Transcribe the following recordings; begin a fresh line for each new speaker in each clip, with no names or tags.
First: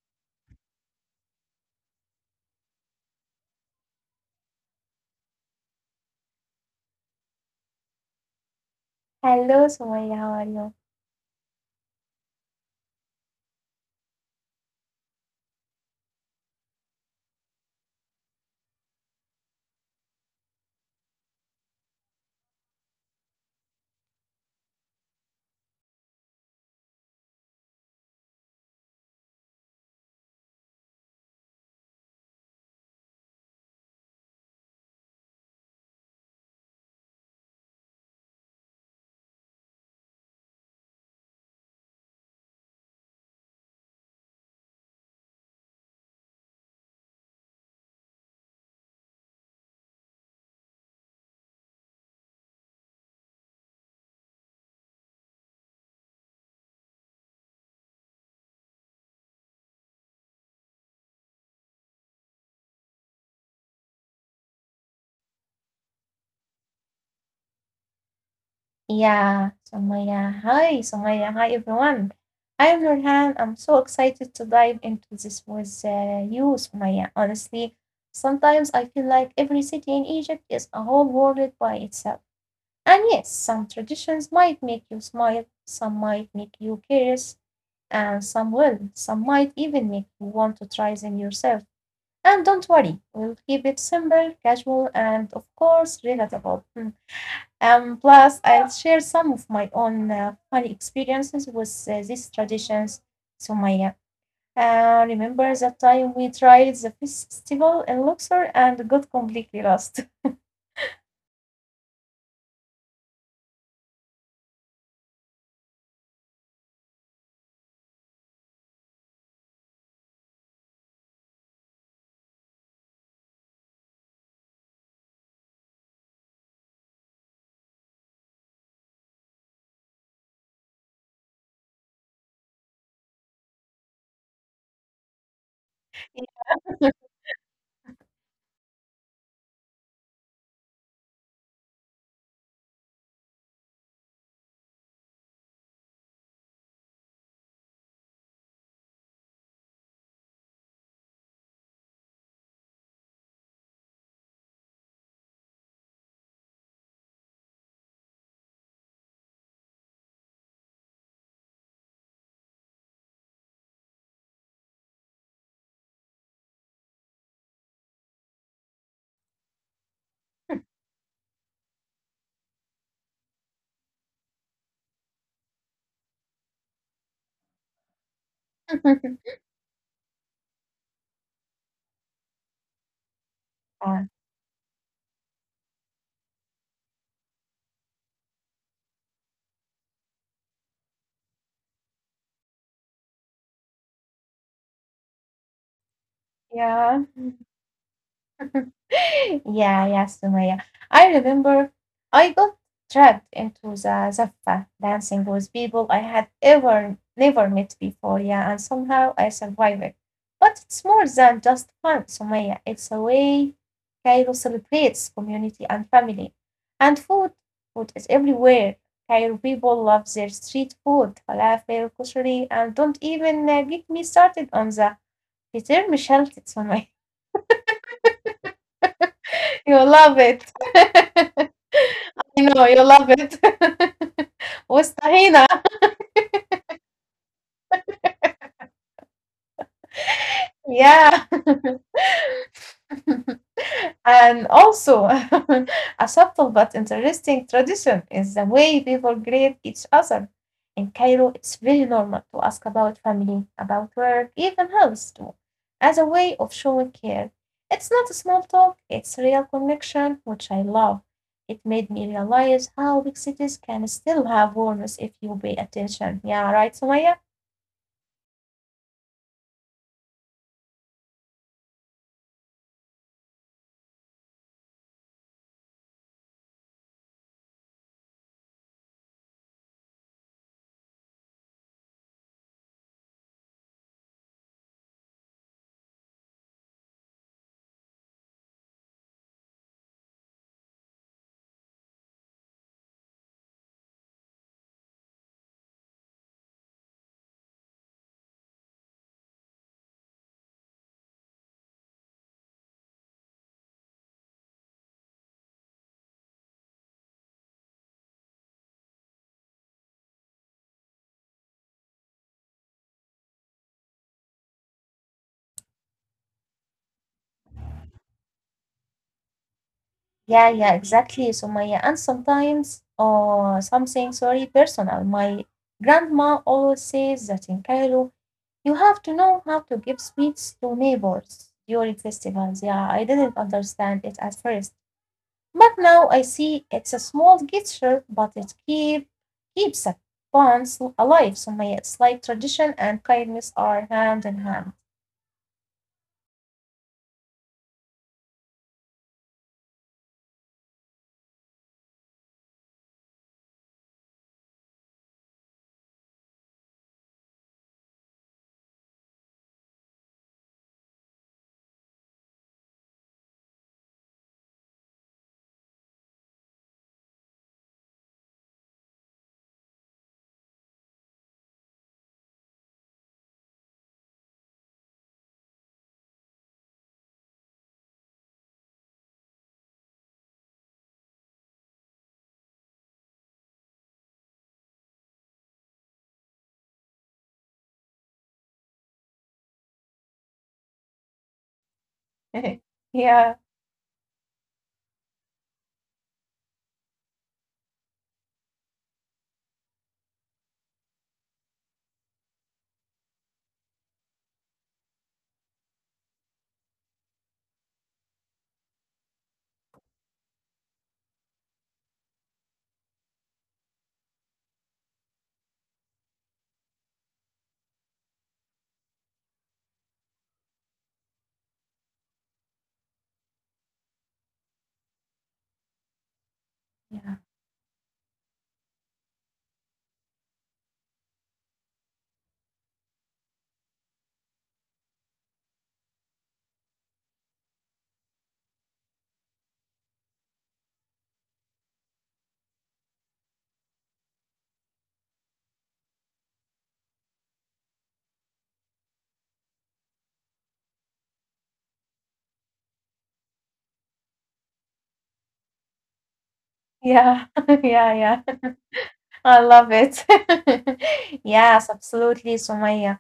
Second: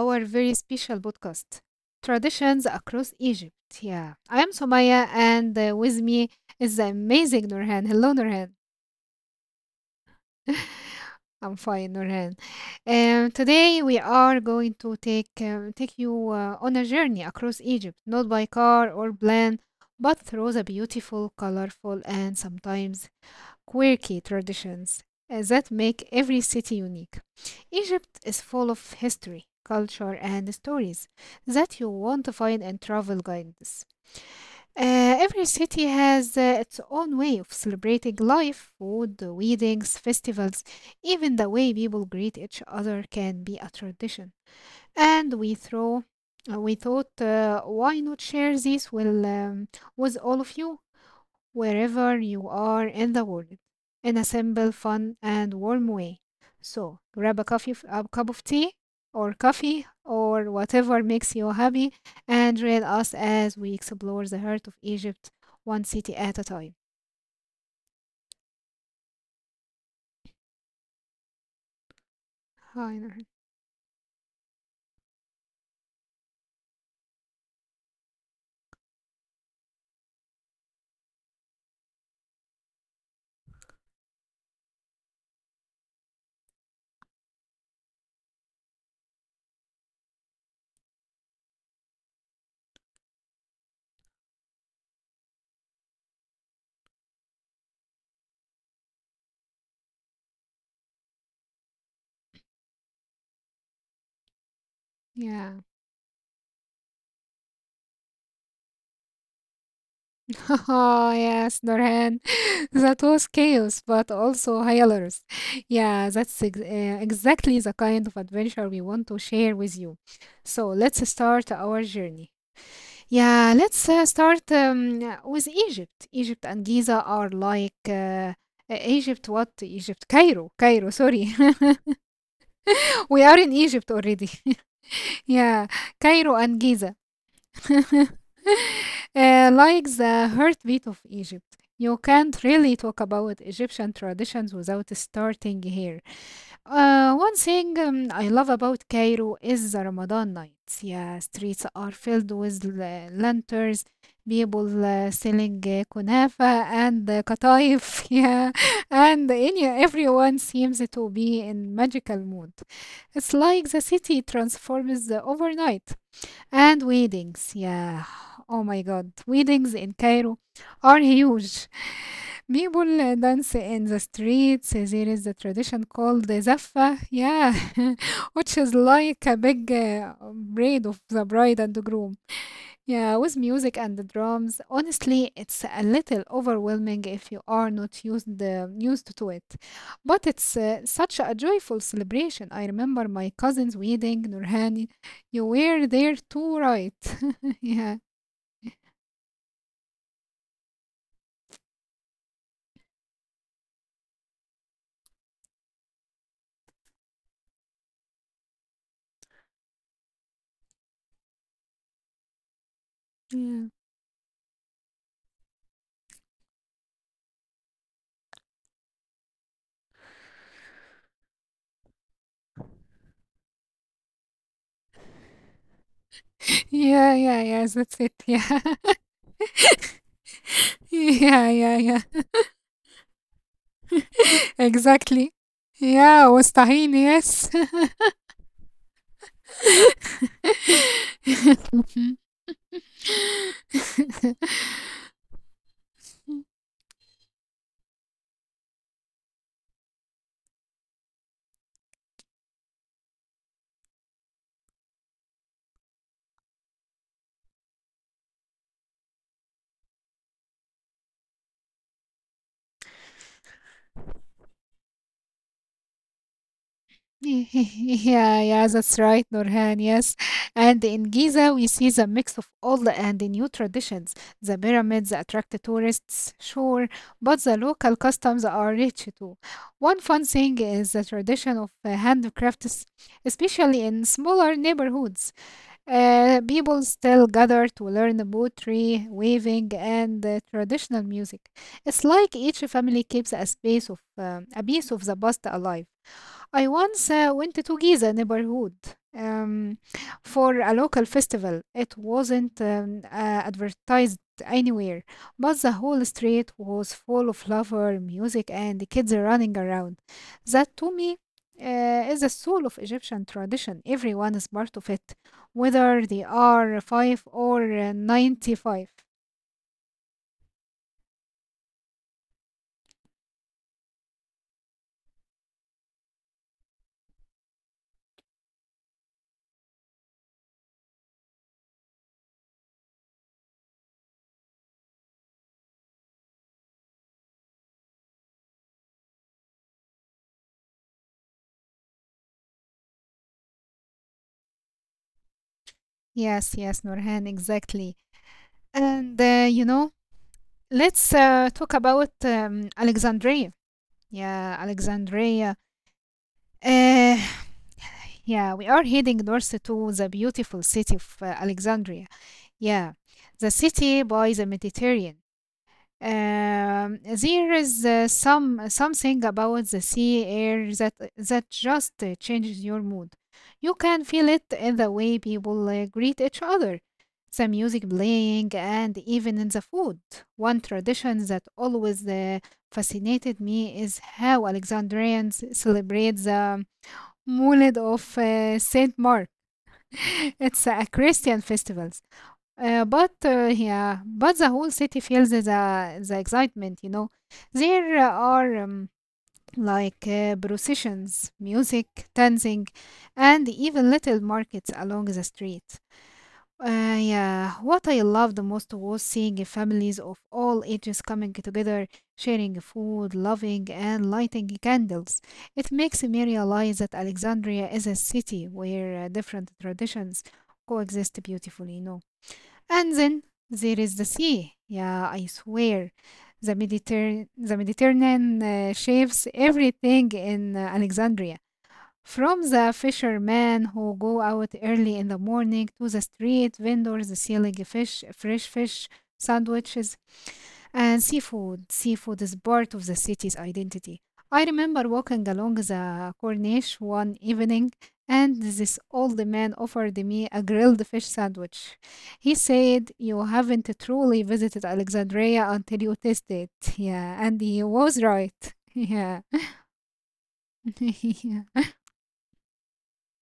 our very special podcast, Traditions Across Egypt. Yeah, I am Somaya, and with me is the amazing Nurhan. Hello, Nurhan.
Hello, Sumaya. How are you?
I'm fine, Nurhan. Today we are going to take you on a journey across Egypt, not by car or plane, but through the beautiful, colorful, and sometimes quirky traditions that make every city unique. Egypt is full of history, culture, and stories that you want to find in travel guides. Every city has its own way of celebrating life, food, weddings, festivals, even the way people greet each other can be a tradition. And we thought, why not share this with all of you? Wherever you are in the world, in a simple, fun, and warm way. So grab a coffee, a cup of tea, or coffee, or whatever makes you happy, and join us as we explore the heart of Egypt, one city at a time.
Yeah, Sumaya. Hi, Sumaya. Hi, everyone. I'm
Hi,
Nurhan. I'm
Nurhan.
so excited to dive into this with you, Sumaya. Honestly, sometimes I feel like every city in Egypt is a whole world by itself. And yes, some traditions might make you smile, some might make you curious, and some will. Some might even make you want to try them yourself. And don't worry, we'll keep it simple, casual, and of course, relatable. Plus, I'll share some of my own funny experiences with these traditions. So, Maya, remember that
Yeah.
time we tried the festival in Luxor and got completely lost?
Oh, yes, Nurhan. That was chaos, but also hilarious. Yeah, that's exactly the kind of adventure we want to share with you. So let's start our journey. Yeah, let's start with Egypt. Egypt and Giza are like Egypt, what? Egypt, Cairo, Cairo, sorry. We are in Egypt already. Yeah, Cairo and Giza. uh, like the heartbeat of Egypt. You can't really talk about Egyptian traditions without starting here. One thing I love about Cairo is the Ramadan nights. Yeah, streets are filled with lanterns, people selling kunafa and kataif. Yeah, and everyone seems to be in magical mood. It's like the city transforms overnight. And weddings, yeah. Oh my God, weddings in Cairo are huge. People dance in the streets. There is a tradition called the Zaffa, yeah, which is like a big braid of the bride and the groom. Yeah, with music
Uh,
and the drums, honestly, it's a little overwhelming if you are not used to it. But it's such a joyful celebration. I remember my cousin's wedding, Nurhani. You were there too,
yeah.
right? Yeah.
Yeah, Sumaya. I remember I got dragged into the Zaffa dancing with people I had ever never met before, yeah, and somehow I survived it. But it's more than just fun, Sumaya. It's a way
Yeah,
Cairo celebrates community and family. And food, food is everywhere. Cairo people love their street food, falafel, kushari, and don't even get me started on the Peter Michel Sumaya
yeah, yeah, yes, that's it. Yeah,
you love it.
yeah, yeah, yeah,
You know, you love it. Mustahina.
exactly. Yeah, was tahini, yes.
Yeah. And also, a subtle but interesting tradition is the way people greet each other. In Cairo, it's very normal to ask about family, about work, even health too, as a way of showing care. It's not a small talk, it's real connection, which I love. It made me realize how big cities can still have warmth if you pay attention. Yeah, right, Sumaya?
Yeah, yeah, that's right, Nurhan. Yes. And in Giza, we see the mix of old and new traditions. The pyramids attract the tourists, sure, but the local customs are rich too. One fun thing is the tradition of handicrafts, especially in smaller neighborhoods. People still gather to learn pottery, weaving, and traditional music. It's like each family keeps a space of a piece of the past alive. I once went to Giza neighborhood um, for a local festival. It wasn't advertised anywhere, but the whole street was full of lover, music, and the kids running around. That to me is the soul of Egyptian tradition. Everyone is part of it, whether they are five or 95.
Yeah, yeah, exactly, Sumaya. And sometimes, oh, something, sorry, personal. My grandma always says that in Cairo, you have to know how to give sweets to neighbors during festivals. Yeah, I didn't understand it at first. But now I see it's a small gesture, but it keeps the bonds alive, Sumaya. It's like tradition and kindness are hand in hand.
Yes, yes, Nurhan, exactly. And let's talk about Alexandria. Yeah, Alexandria. Uh, yeah, we are heading north to the beautiful city of Alexandria. Yeah, the city by the Mediterranean. There is something about the sea air that just changes your mood. You can feel it in the way people greet each other, the music playing, and even in the food. One tradition that always fascinated me is how Alexandrians celebrate the Moulid of Saint Mark. It's a Christian festival uh, but
Yeah,
uh, yeah, but the whole city feels the excitement, you know. There are processions, music, dancing, and even little markets along the street. Yeah, what I loved most was seeing families of all ages coming together, sharing food, loving, and lighting candles. It makes me realize that Alexandria is a city where different traditions coexist beautifully, you know. And then there is the sea. Yeah, I swear. The,
yeah,
Mediter- the Mediterranean shapes everything in Alexandria. From the fishermen who go out early in the morning to the street vendors selling fresh fish, sandwiches, and seafood. Seafood is part of the city's identity. I remember walking along the Corniche one evening, and this old man offered me a grilled fish sandwich. He said, "You haven't truly visited Alexandria until you taste it." Yeah,
yeah,
and he
yeah,
was
yeah.
right. Yeah.
I love it. Yes, absolutely, Sumaya.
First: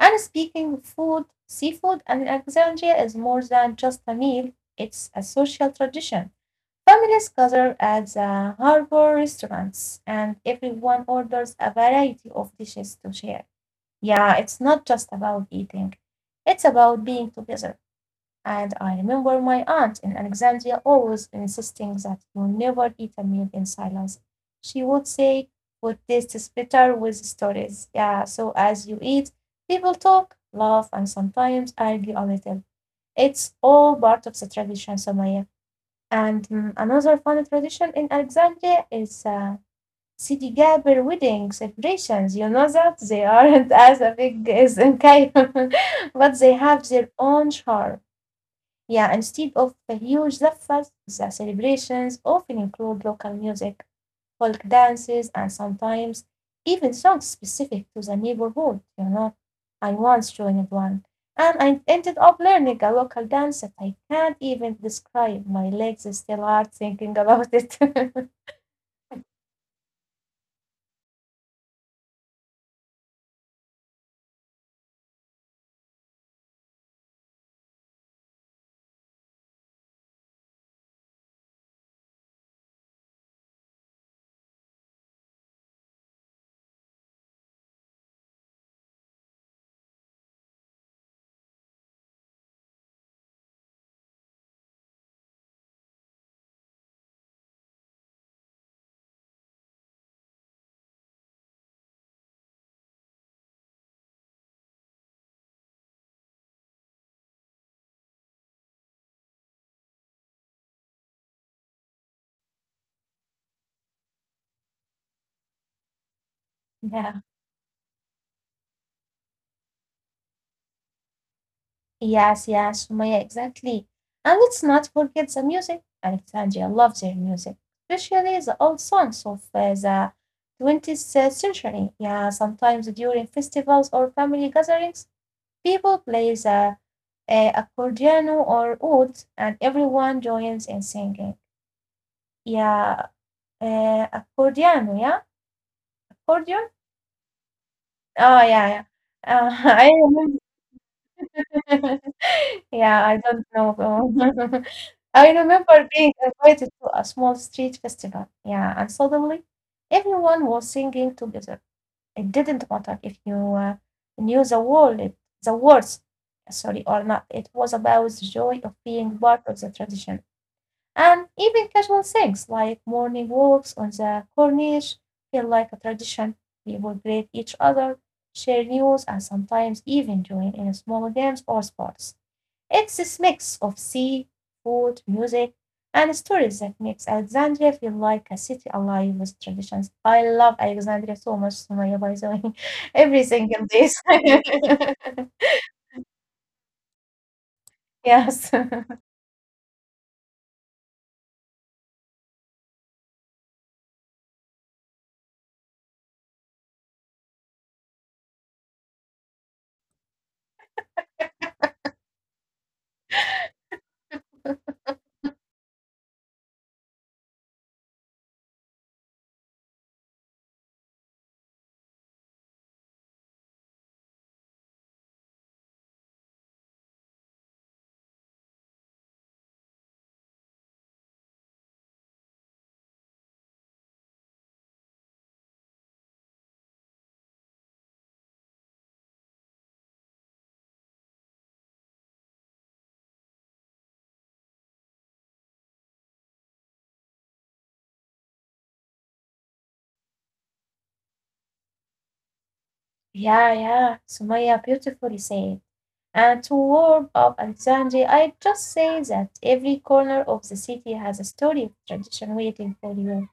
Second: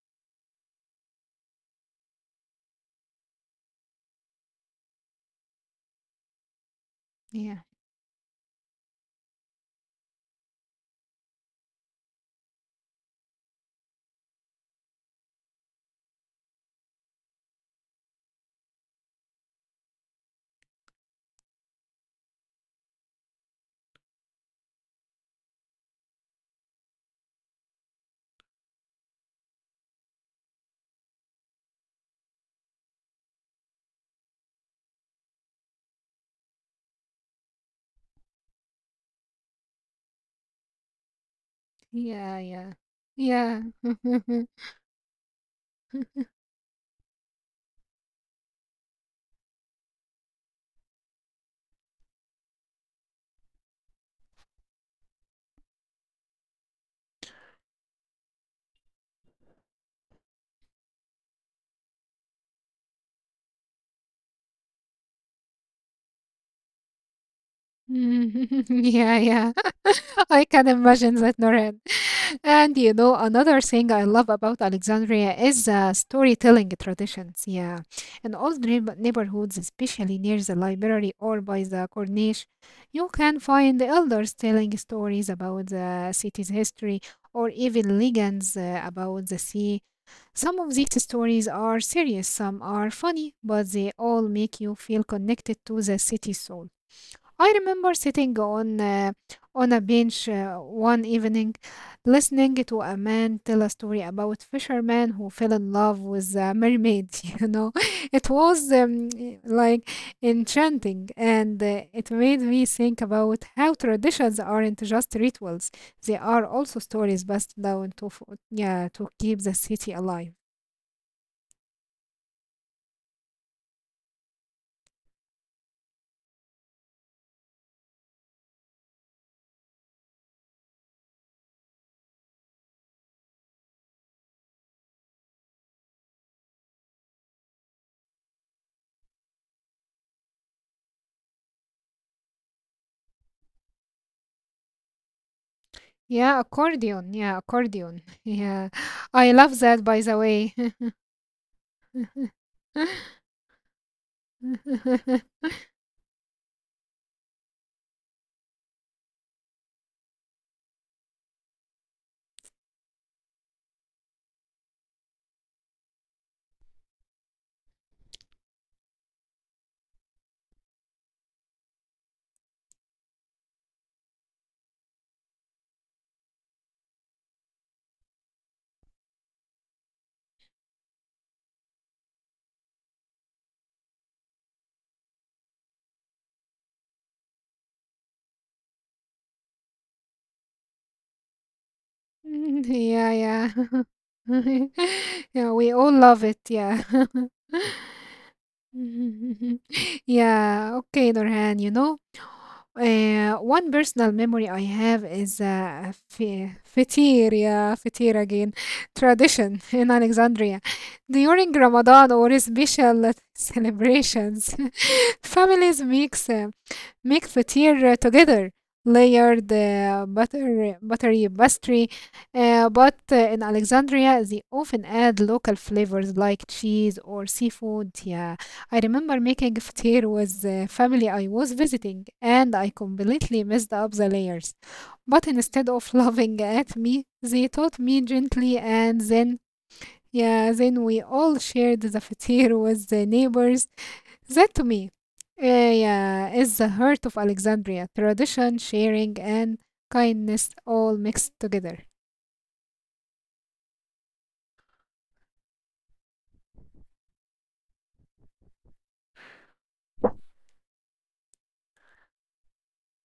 And speaking of food, seafood and Alexandria is more than just a meal, it's a social tradition. Families
yeah.
gather at the harbor restaurants and everyone orders a variety of dishes to share. Yeah, it's not just about eating, it's about being together. And I remember my aunt in Alexandria always insisting that you never eat a meal in silence. She would say, food tastes better with stories. Yeah, so as you eat, people talk, laugh, and sometimes argue a little. It's all part of the tradition, Somaya. And another fun tradition in Alexandria is Sidi Gaber wedding celebrations. You
Yeah.
know that
Yeah.
they aren't
Yeah.
as a
Yeah.
big as in Cairo, but they have their own charm. Yeah, instead of the huge zafas, the celebrations often include local music, folk dances, and sometimes even songs specific to the neighborhood, you know. I once joined one, and I ended up learning a local dance that I can't even describe. My legs still are thinking about it.
yeah. Yeah. I can imagine that, Noreen. And you know, another thing I love about Alexandria is storytelling traditions. Yeah. In old neighborhoods, especially near the library or by the Corniche, you can find the elders telling stories about the city's history or even legends about the sea. Some of these stories are serious, some are funny, but they all make you feel connected to the city's soul. I remember sitting on a bench one evening, listening to a man tell a story about fisherman who fell in love with a mermaid. You know, it was like enchanting, and it made me think about how traditions aren't just rituals; they are also
Yeah.
stories passed down, yeah, to keep the city alive.
Yes, yes, Sumaya, exactly. And let's not forget the music. Alexandria loves their music, especially the old songs of the 20th century. Yeah, sometimes during festivals or family gatherings, people play the accordion or oud, and everyone joins in singing. Yeah, uh, accordion, yeah,
Yeah,
accordion.
accordion. Yeah, accordion.
Oh, yeah, yeah.
Yeah. I love
I
that, by the
remember.
way.
Yeah, I don't know. I remember being invited to a small street festival. Yeah, and suddenly everyone was singing together. It didn't matter if you knew the words, sorry, or not. It was about the joy of being part of the tradition. And even casual things like morning walks on the corniche feel like a tradition. We would greet each other, share news, and sometimes even join in small games or sports. It's this mix of sea, food, music, and stories that makes Alexandria feel like a city alive with traditions. I love Alexandria so much, Sumaya, by the way. Every
Yeah,
single
yeah.
day.
Yeah, we all love it. Yeah.
Yes.
Yeah. Okay, Nurhan, you know, one personal memory I have is a fatir, yeah, fatir again, tradition in Alexandria. During Ramadan or special celebrations, families mix make the together, layer the butter, buttery pastry. But in Alexandria, they often add local flavors like cheese or seafood. Yeah, I remember making fatir with the family I was visiting, and I completely messed up the layers. But instead of laughing at me, they taught me gently, and then yeah, then we all shared the fatir with the neighbors. That to me yeah, is the heart of Alexandria tradition, sharing, and kindness all mixed together.
Yeah, yeah. Sumaya beautifully said. And to warm up Alexandria, I just say that every corner of the city has a story of tradition waiting for you.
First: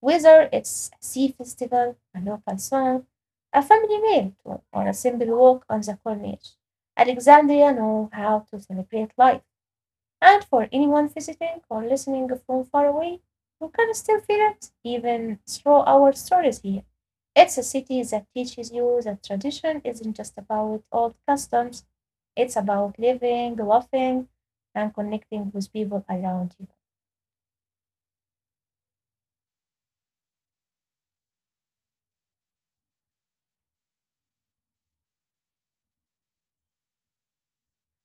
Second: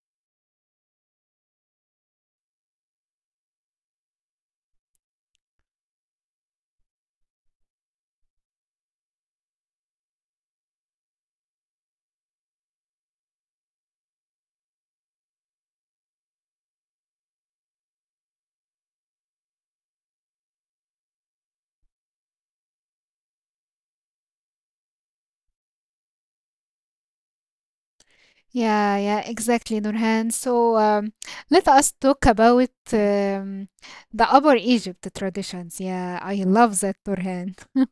Whether it's a sea festival, a local song, a family meal, or a simple walk on the Corniche. Alexandria knows how to celebrate life, and for anyone visiting or listening from far away, you can still feel it even through our stories here. It's a city that teaches you that tradition isn't just about old customs, it's about living, laughing, and connecting with people around you.
Yeah, yeah, exactly, Nurhan. So let us talk about the Upper Egypt traditions. Yeah, I love that, Nurhan.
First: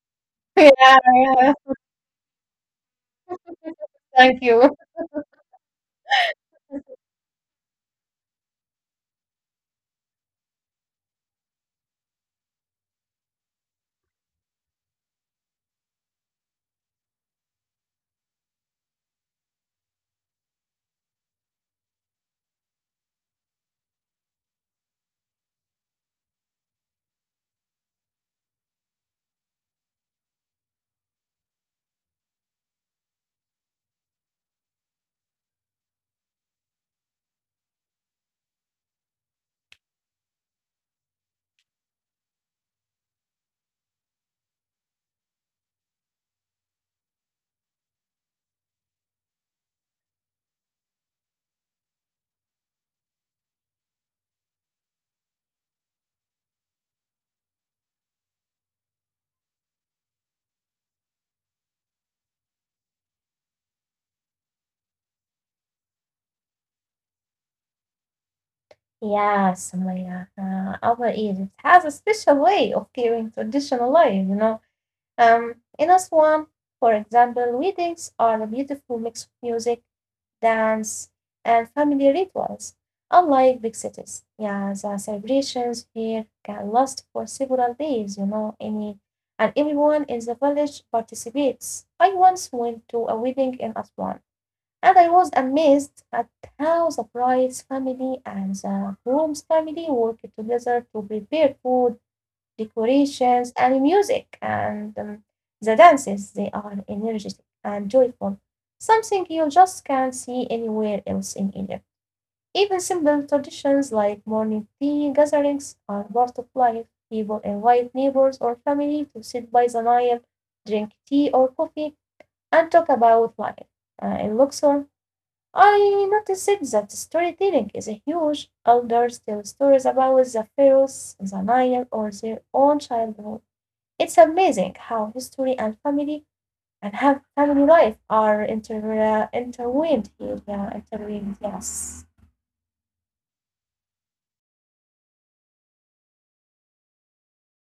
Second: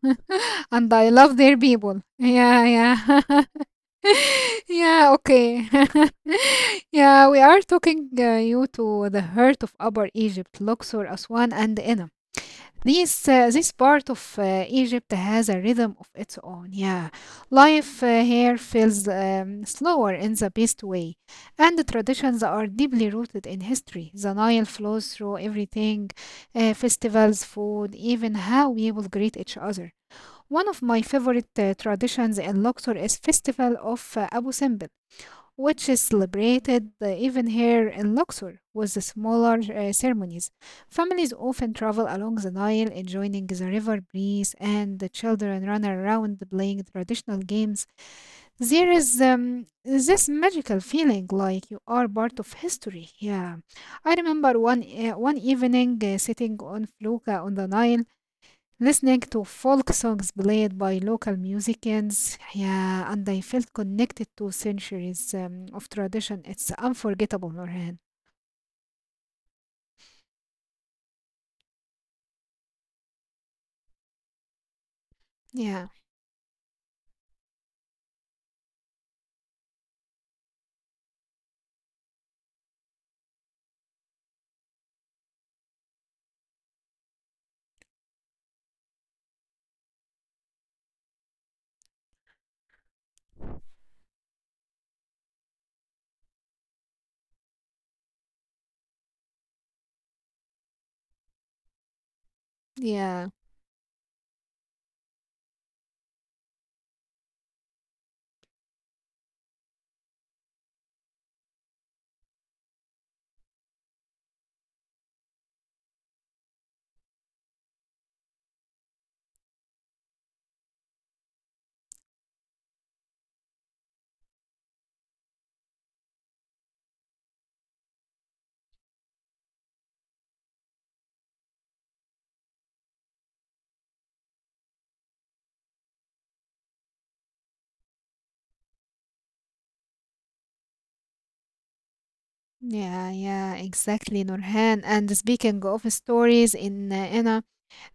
Yeah,
And I love
yeah,
their people. Yeah, yeah.
thank you.
yeah, okay. Yeah, we are talking you to the heart of Upper Egypt, Luxor, Aswan, and Inner. This part of Egypt has a rhythm of its own. Yeah, life here feels slower in the best way, and the traditions are deeply rooted in history. The Nile flows through everything, festivals, food, even how we will greet each other. One of my favorite traditions in Luxor is festival of Abu Simbel, which is celebrated even here in Luxor with the smaller ceremonies. Families often travel along the Nile, enjoying the river breeze, and the children run around playing traditional games. There is this magical feeling like you are part of history. Yeah, I remember one evening sitting on Fluka on the Nile, listening to folk songs played by local musicians, yeah, and I felt connected to centuries of tradition. It's unforgettable, Nurhan.
Yes, my Egypt has a special way of keeping tradition alive, you know. Um,
Yeah,
in Aswan, for example, weddings are a beautiful mix of music, dance, and family rituals, unlike big cities. Yeah, the celebrations here can last for several days, you know, and everyone in the village participates. I once went to a wedding in Aswan. And I was amazed at how the bride's family and the groom's family worked together to prepare food,
yeah,
decorations, and music, and the dances. They are energetic and joyful, something you just can't see anywhere else in Egypt. Even simple traditions like morning tea gatherings are part of life. People invite neighbors or family to sit by the Nile, drink tea or coffee, and talk about life. In Luxor, I noticed that storytelling is a huge. Elders tell stories about the pharaohs, the Nile, or their own childhood. It's amazing how history and family and have family life are intertwined here. Yeah, intertwined. Yes.
yeah, yeah, exactly, Nurhan. And speaking of stories in Inna,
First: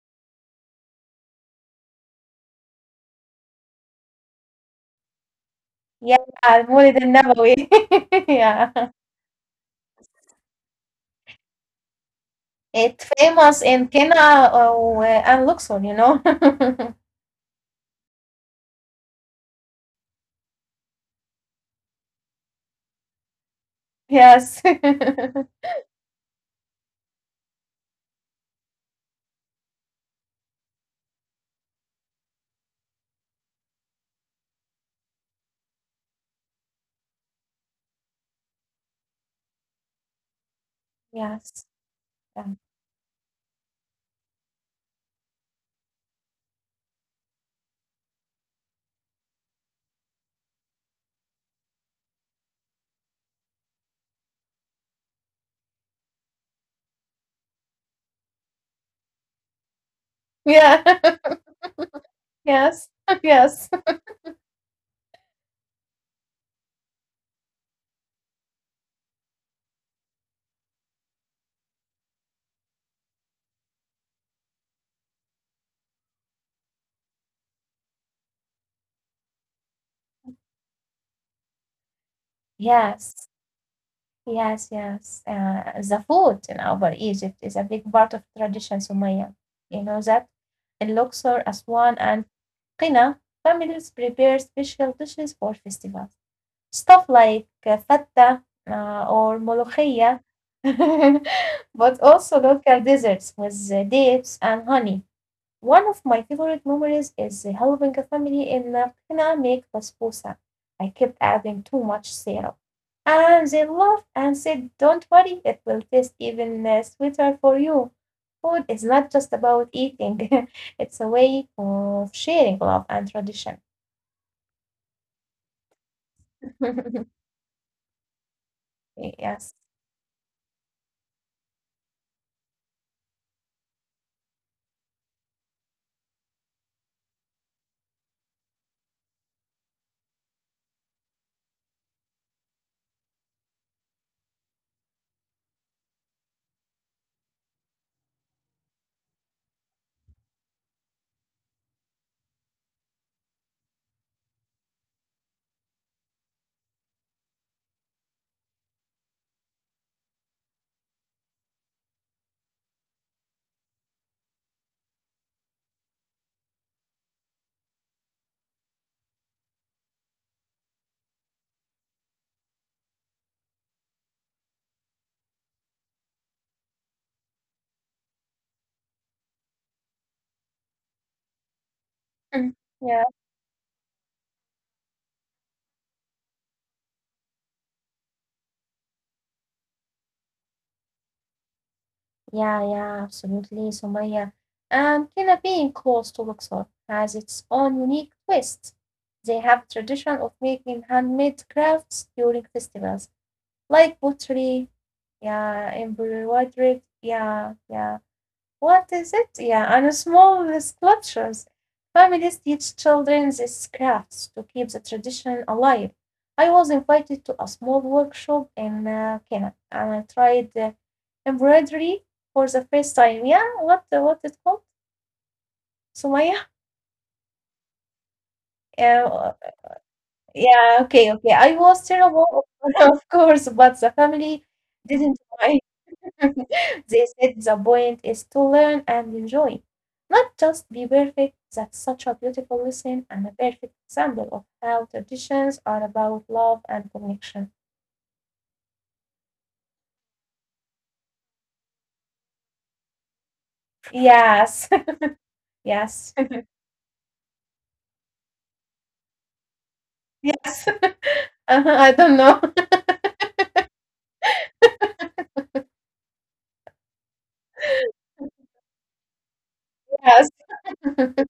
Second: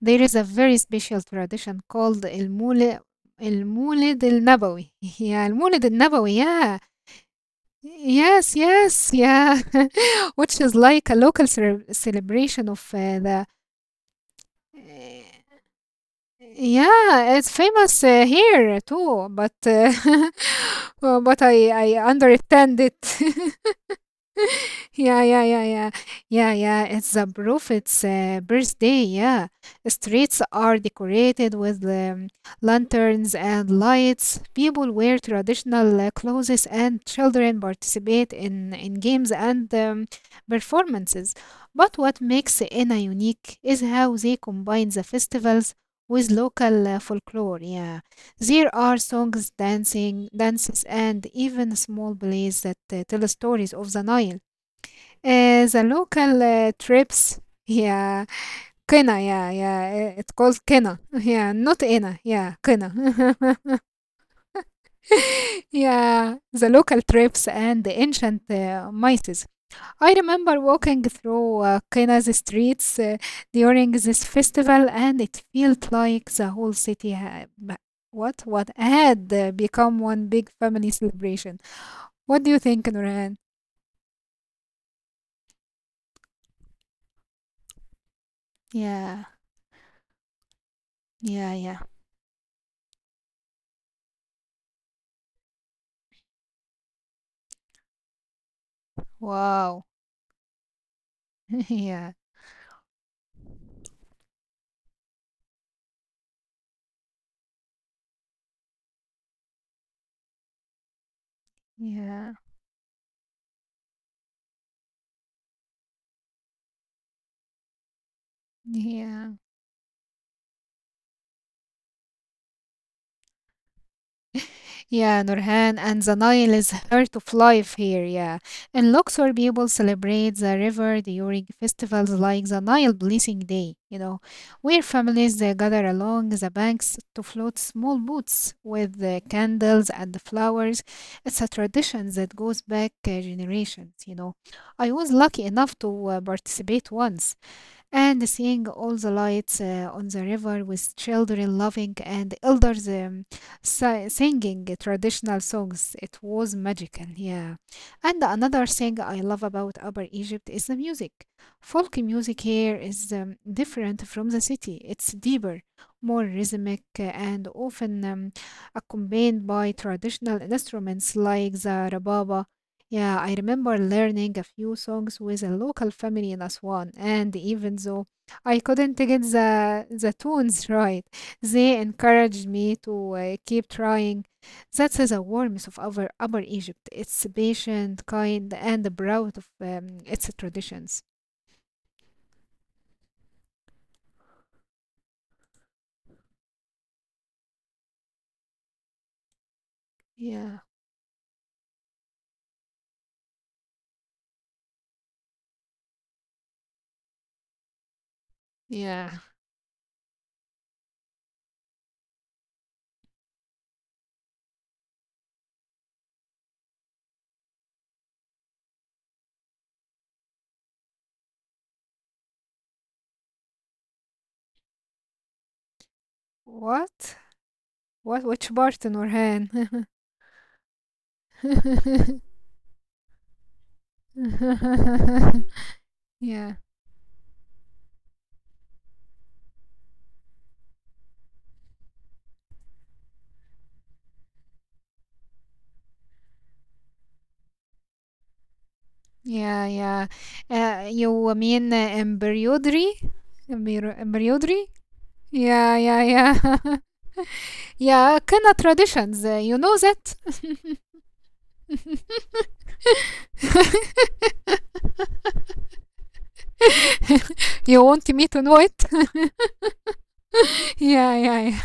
there is a very special tradition called El Mulid El Nabawi. Yeah, El Mulid El
Yeah,
Nabawi, yeah.
Al-Mulid al-Nabawi.
Yes,
Yeah,
yes, yeah. Which is like a local celebration of
it's
the.
famous in Kenya or, and
eh,
Luxor. You know.
Yeah, it's famous here too, but well, but I understand it.
Yes.
Yeah, yeah, yeah, yeah, yeah, yeah. It's the prophet's birthday. Yeah, streets are decorated with lanterns and lights. People wear traditional clothes, and children participate in games and performances.
Yes.
But what
Yeah.
makes Ena unique is how they combine the festivals with local folklore. Yeah, there are dancing, dances, and even small plays that tell stories of the Nile. The local trips, yeah, Kena, yeah, yeah, it's called Kena,
Yeah.
yeah, not Ena, yeah,
Yes.
Kena,
Yes.
yeah, the local trips and the ancient mices. I remember walking through Kena's streets during this festival, and it felt like the whole city had, what had become one big family celebration. What do you think,
Yes.
Nurhan?
Yes, yes. The food in Upper Egypt is a big part of tradition, Sumaya.
Yeah,
You know that in Luxor,
yeah, yeah,
Aswan, and Qina, families prepare special dishes for festivals. Stuff like fatta or
wow,
molokhia, but
yeah.
also local desserts with dates and honey. One of my favorite memories is helping a family in Hina make basbousa. I kept adding too much
Yeah,
syrup, and they laughed and said, "Don't worry, it will taste even sweeter for you. Food is not just
yeah,
about eating, it's a way of sharing love and tradition."
yeah, Nurhan, and the Nile is heart of life here, yeah. In Luxor,
Yes.
people celebrate the river during festivals like the Nile Blessing Day, you know, where families they gather along the banks to float small boats with the candles and the flowers. It's a tradition that goes back generations, you know. I was lucky enough to participate once. And seeing all the lights on the river with children laughing and elders singing traditional songs. It was magical, yeah. And another thing I love about Upper Egypt is the music. Folk music here is different from the city. It's deeper, more rhythmic, and often accompanied by traditional instruments like the rababa. Yeah, I remember learning a few songs with a local family in Aswan, and even though I couldn't get the tunes right. They
Mm.
encouraged me
Yeah.
to keep trying. That's the warmth of our Upper Egypt. It's patient, kind, and proud of its traditions.
Yeah, yeah, absolutely. Somalia and Kenya being close to Luxor has its own unique twist. They have tradition of
Yeah,
making handmade crafts during festivals, like pottery, yeah, embroidery, yeah, yeah. What is
yeah.
it? Yeah, on small sculptures. Families teach children these crafts to keep the tradition alive. I was invited to a small workshop in Kenya and I tried embroidery for the first time. Yeah, what it called? Sumaya?
What? What? Which part,
Uh,
Nurhan?
yeah, okay, okay. I was terrible, of course, but the family didn't
Yeah.
They said the point is to learn and enjoy, not just be perfect. That's such a beautiful lesson and a perfect example of how traditions are about love and connection.
Yeah, yeah. You mean embroidery? Embroidery?
Yes,
Yeah, yeah,
yes.
yeah. Yeah, Kana traditions. You know that?
Yes. Uh-huh, I don't know.
You want me to know it?
Yes.
Yeah, yeah.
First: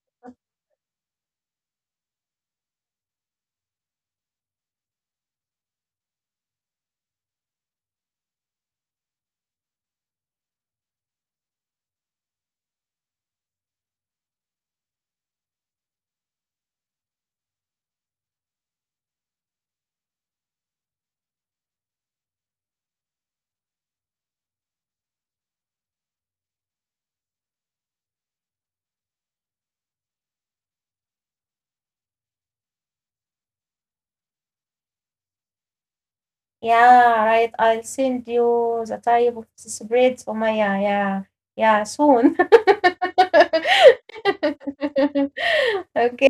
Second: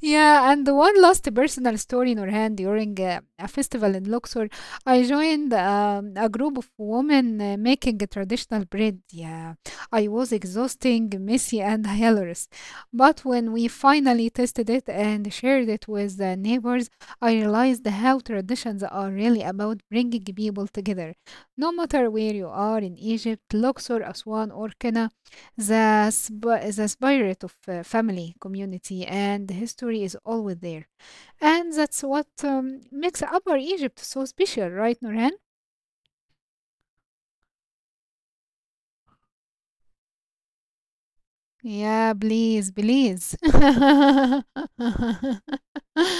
Yeah, and one last personal story, Nurhan, during a festival in Luxor, I joined a group of women making a traditional bread. Yeah, I was exhausting, messy, and hilarious. But when we finally tested it and shared it with the neighbors, I realized how traditions are really about bringing people together. No matter where you are in Egypt, Luxor, Aswan, or Kenya, the spirit of family, community, and history is always there. And that's what makes Upper Egypt so special, right, Nurhan?
Yeah, right. I'll send you the type of this bread for my yeah, yeah, yeah,
Yeah,
soon.
please, please.
Okay.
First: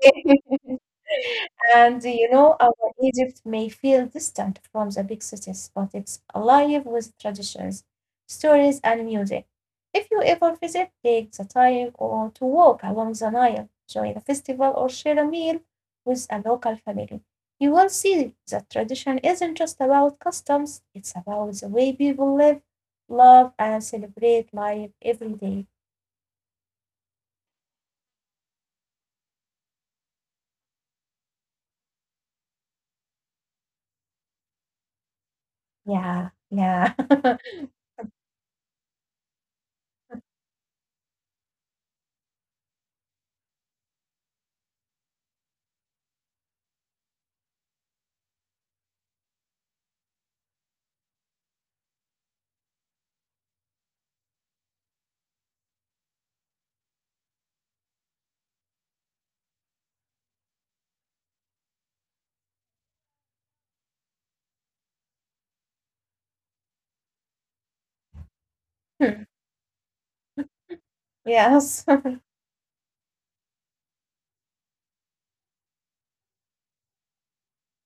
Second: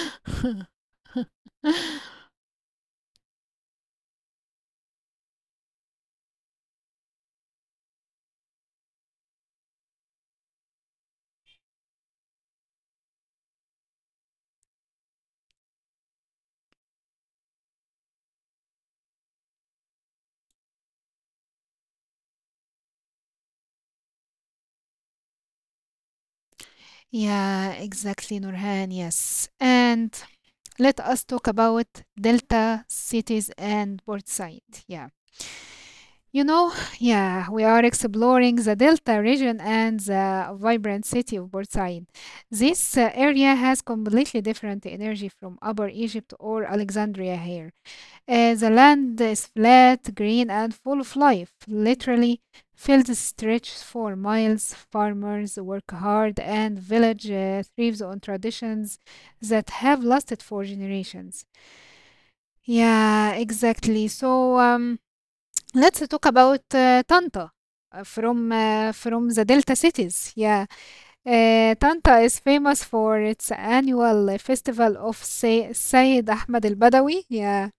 And you know, our Egypt may feel distant from the big cities, but it's alive with traditions, stories, and music. If you ever visit, take the time or to walk along the Nile, join a festival, or share a meal with a local family. You will see that tradition isn't just about customs, it's about the way people live, love, and celebrate life every day.
Yeah, exactly, Nurhan. Yes. And let us talk about Delta cities and Port Side. Yeah.
Yeah,
You know,
yeah.
yeah, we are exploring the Delta region and the vibrant city of Port Said. This area has completely different energy from Upper Egypt or Alexandria here. The land is flat, green, and full of life. Literally, fields stretch for miles, farmers work hard, and village thrives on traditions that have lasted for generations. Yeah, exactly. Um, Let's talk about Tanta from the Delta cities. Yeah,
Yes,
Tanta is famous for its annual festival of Sayyid Ahmed Al Badawi. Yeah,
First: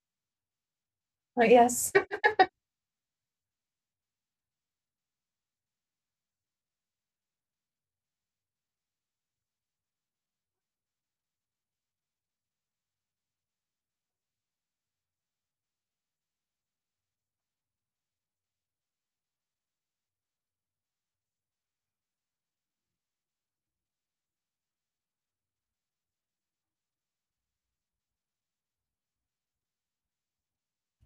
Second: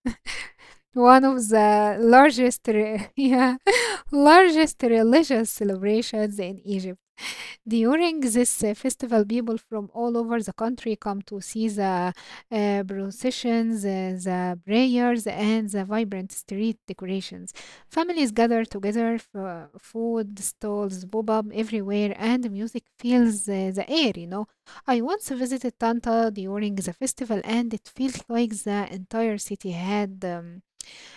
one of the
yes.
largest yeah, largest religious celebrations in Egypt. During this festival, people from all over the country come to see the processions, the prayers, and the vibrant street decorations. Families gather together for food stalls pop up everywhere, and music fills the air. I once visited Tanta during the festival, and it felt like the entire city had. Um,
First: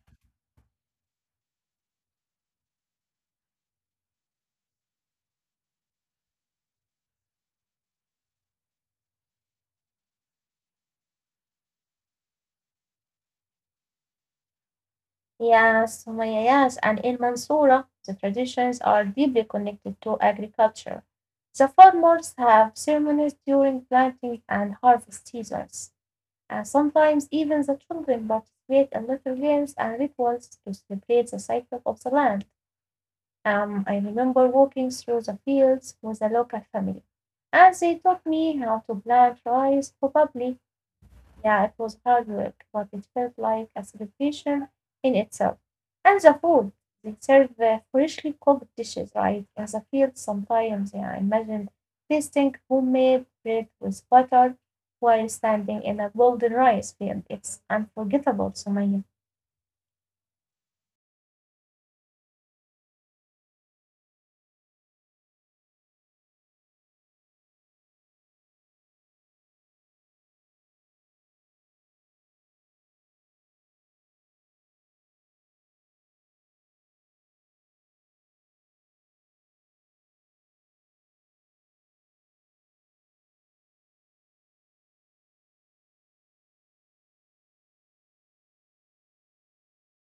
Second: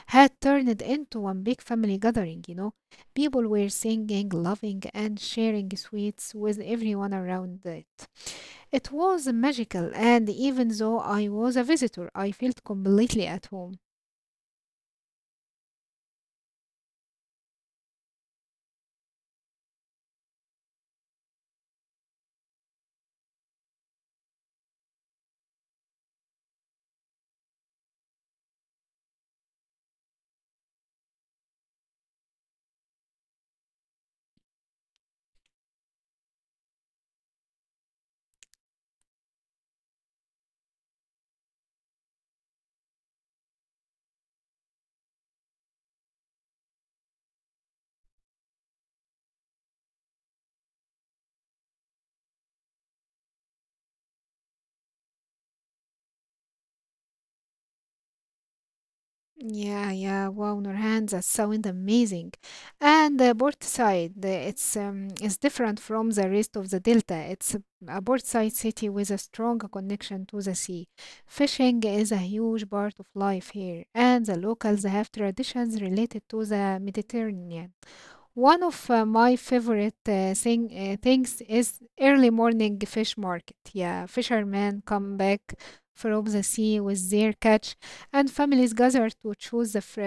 had turned into one big family gathering. People were singing, laughing, and sharing sweets with everyone around it. It was magical, and even though I was a visitor, I felt completely at home.
Yes, Sumaya, yes. And in Mansoura, the traditions are deeply connected to agriculture. The farmers have ceremonies during planting and harvest seasons, and sometimes even the children participate in little games and rituals to celebrate the cycle of the land. I remember walking through the fields with a local family, and they taught me how to plant rice properly yeah, it was hard work, but it felt like a celebration in itself. And the food, they serve freshly cooked dishes right as a field sometimes. Yeah, I imagine tasting homemade bread with butter while standing in a golden rice field. It's unforgettable, Sumaya.
Yeah, yeah. Wow, Nurhan, that sounds amazing. And the port side, it's different from the rest of the delta. It's a port side city with a strong connection to the sea. Fishing is a huge part of life here, and the locals have traditions related to the Mediterranean. One of my favorite things is early morning fish market. Yeah, fishermen come back from the sea with their catch, and families gather to choose the fr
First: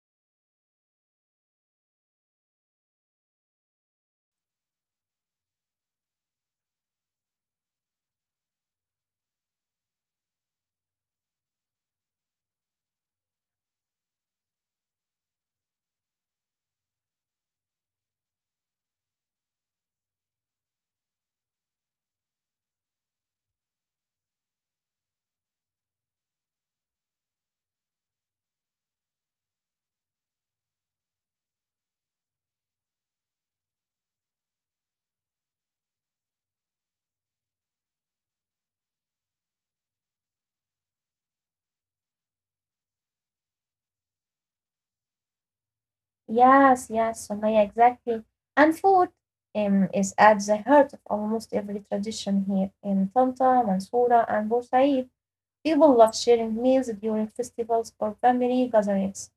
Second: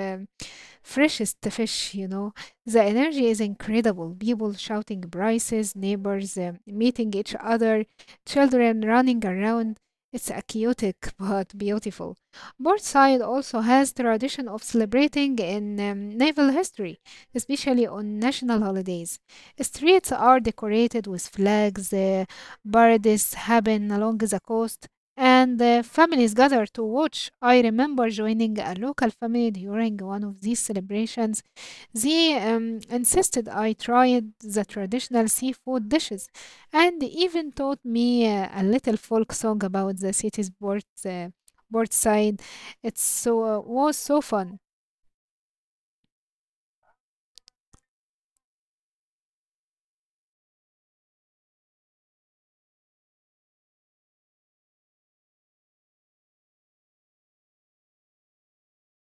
freshest fish. The energy is incredible. People shouting prices, neighbors meeting each other, children running around. It's a chaotic but beautiful. Portside also has tradition of celebrating in naval history, especially on national holidays. Streets are decorated with flags. Parades happen along the coast and the families gather to watch. I remember joining a local family during one of these celebrations. They insisted I tried the traditional seafood dishes and even taught me a little folk song about the city's port side. It was so fun.
Yes, yes, Sumaya, exactly. And food is at the heart of almost every tradition here in Tanta, Mansoura, and Bursaid. People love sharing meals during festivals or family gatherings,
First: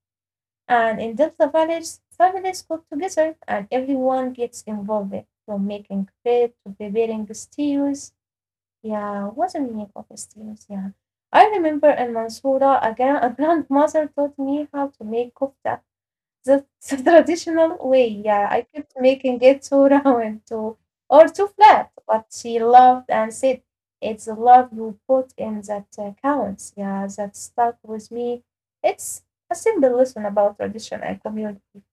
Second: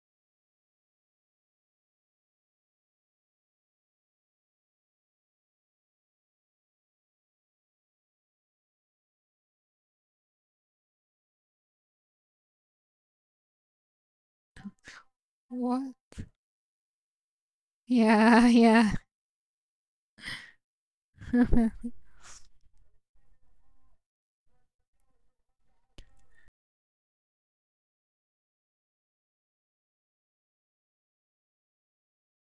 and in Delta Village, families cook together and everyone gets involved from making bread to preparing the stews. Yeah, what's the meaning of stews? Yeah. I remember in Mansoura, a grandmother taught me how to make
What?
kofta. That's the traditional
Yeah,
way.
yeah.
Yeah, I kept making it too round too, or too flat, but she laughed and said, It's the love you put in that counts. Yeah, that stuck with me. It's a simple lesson about tradition and community.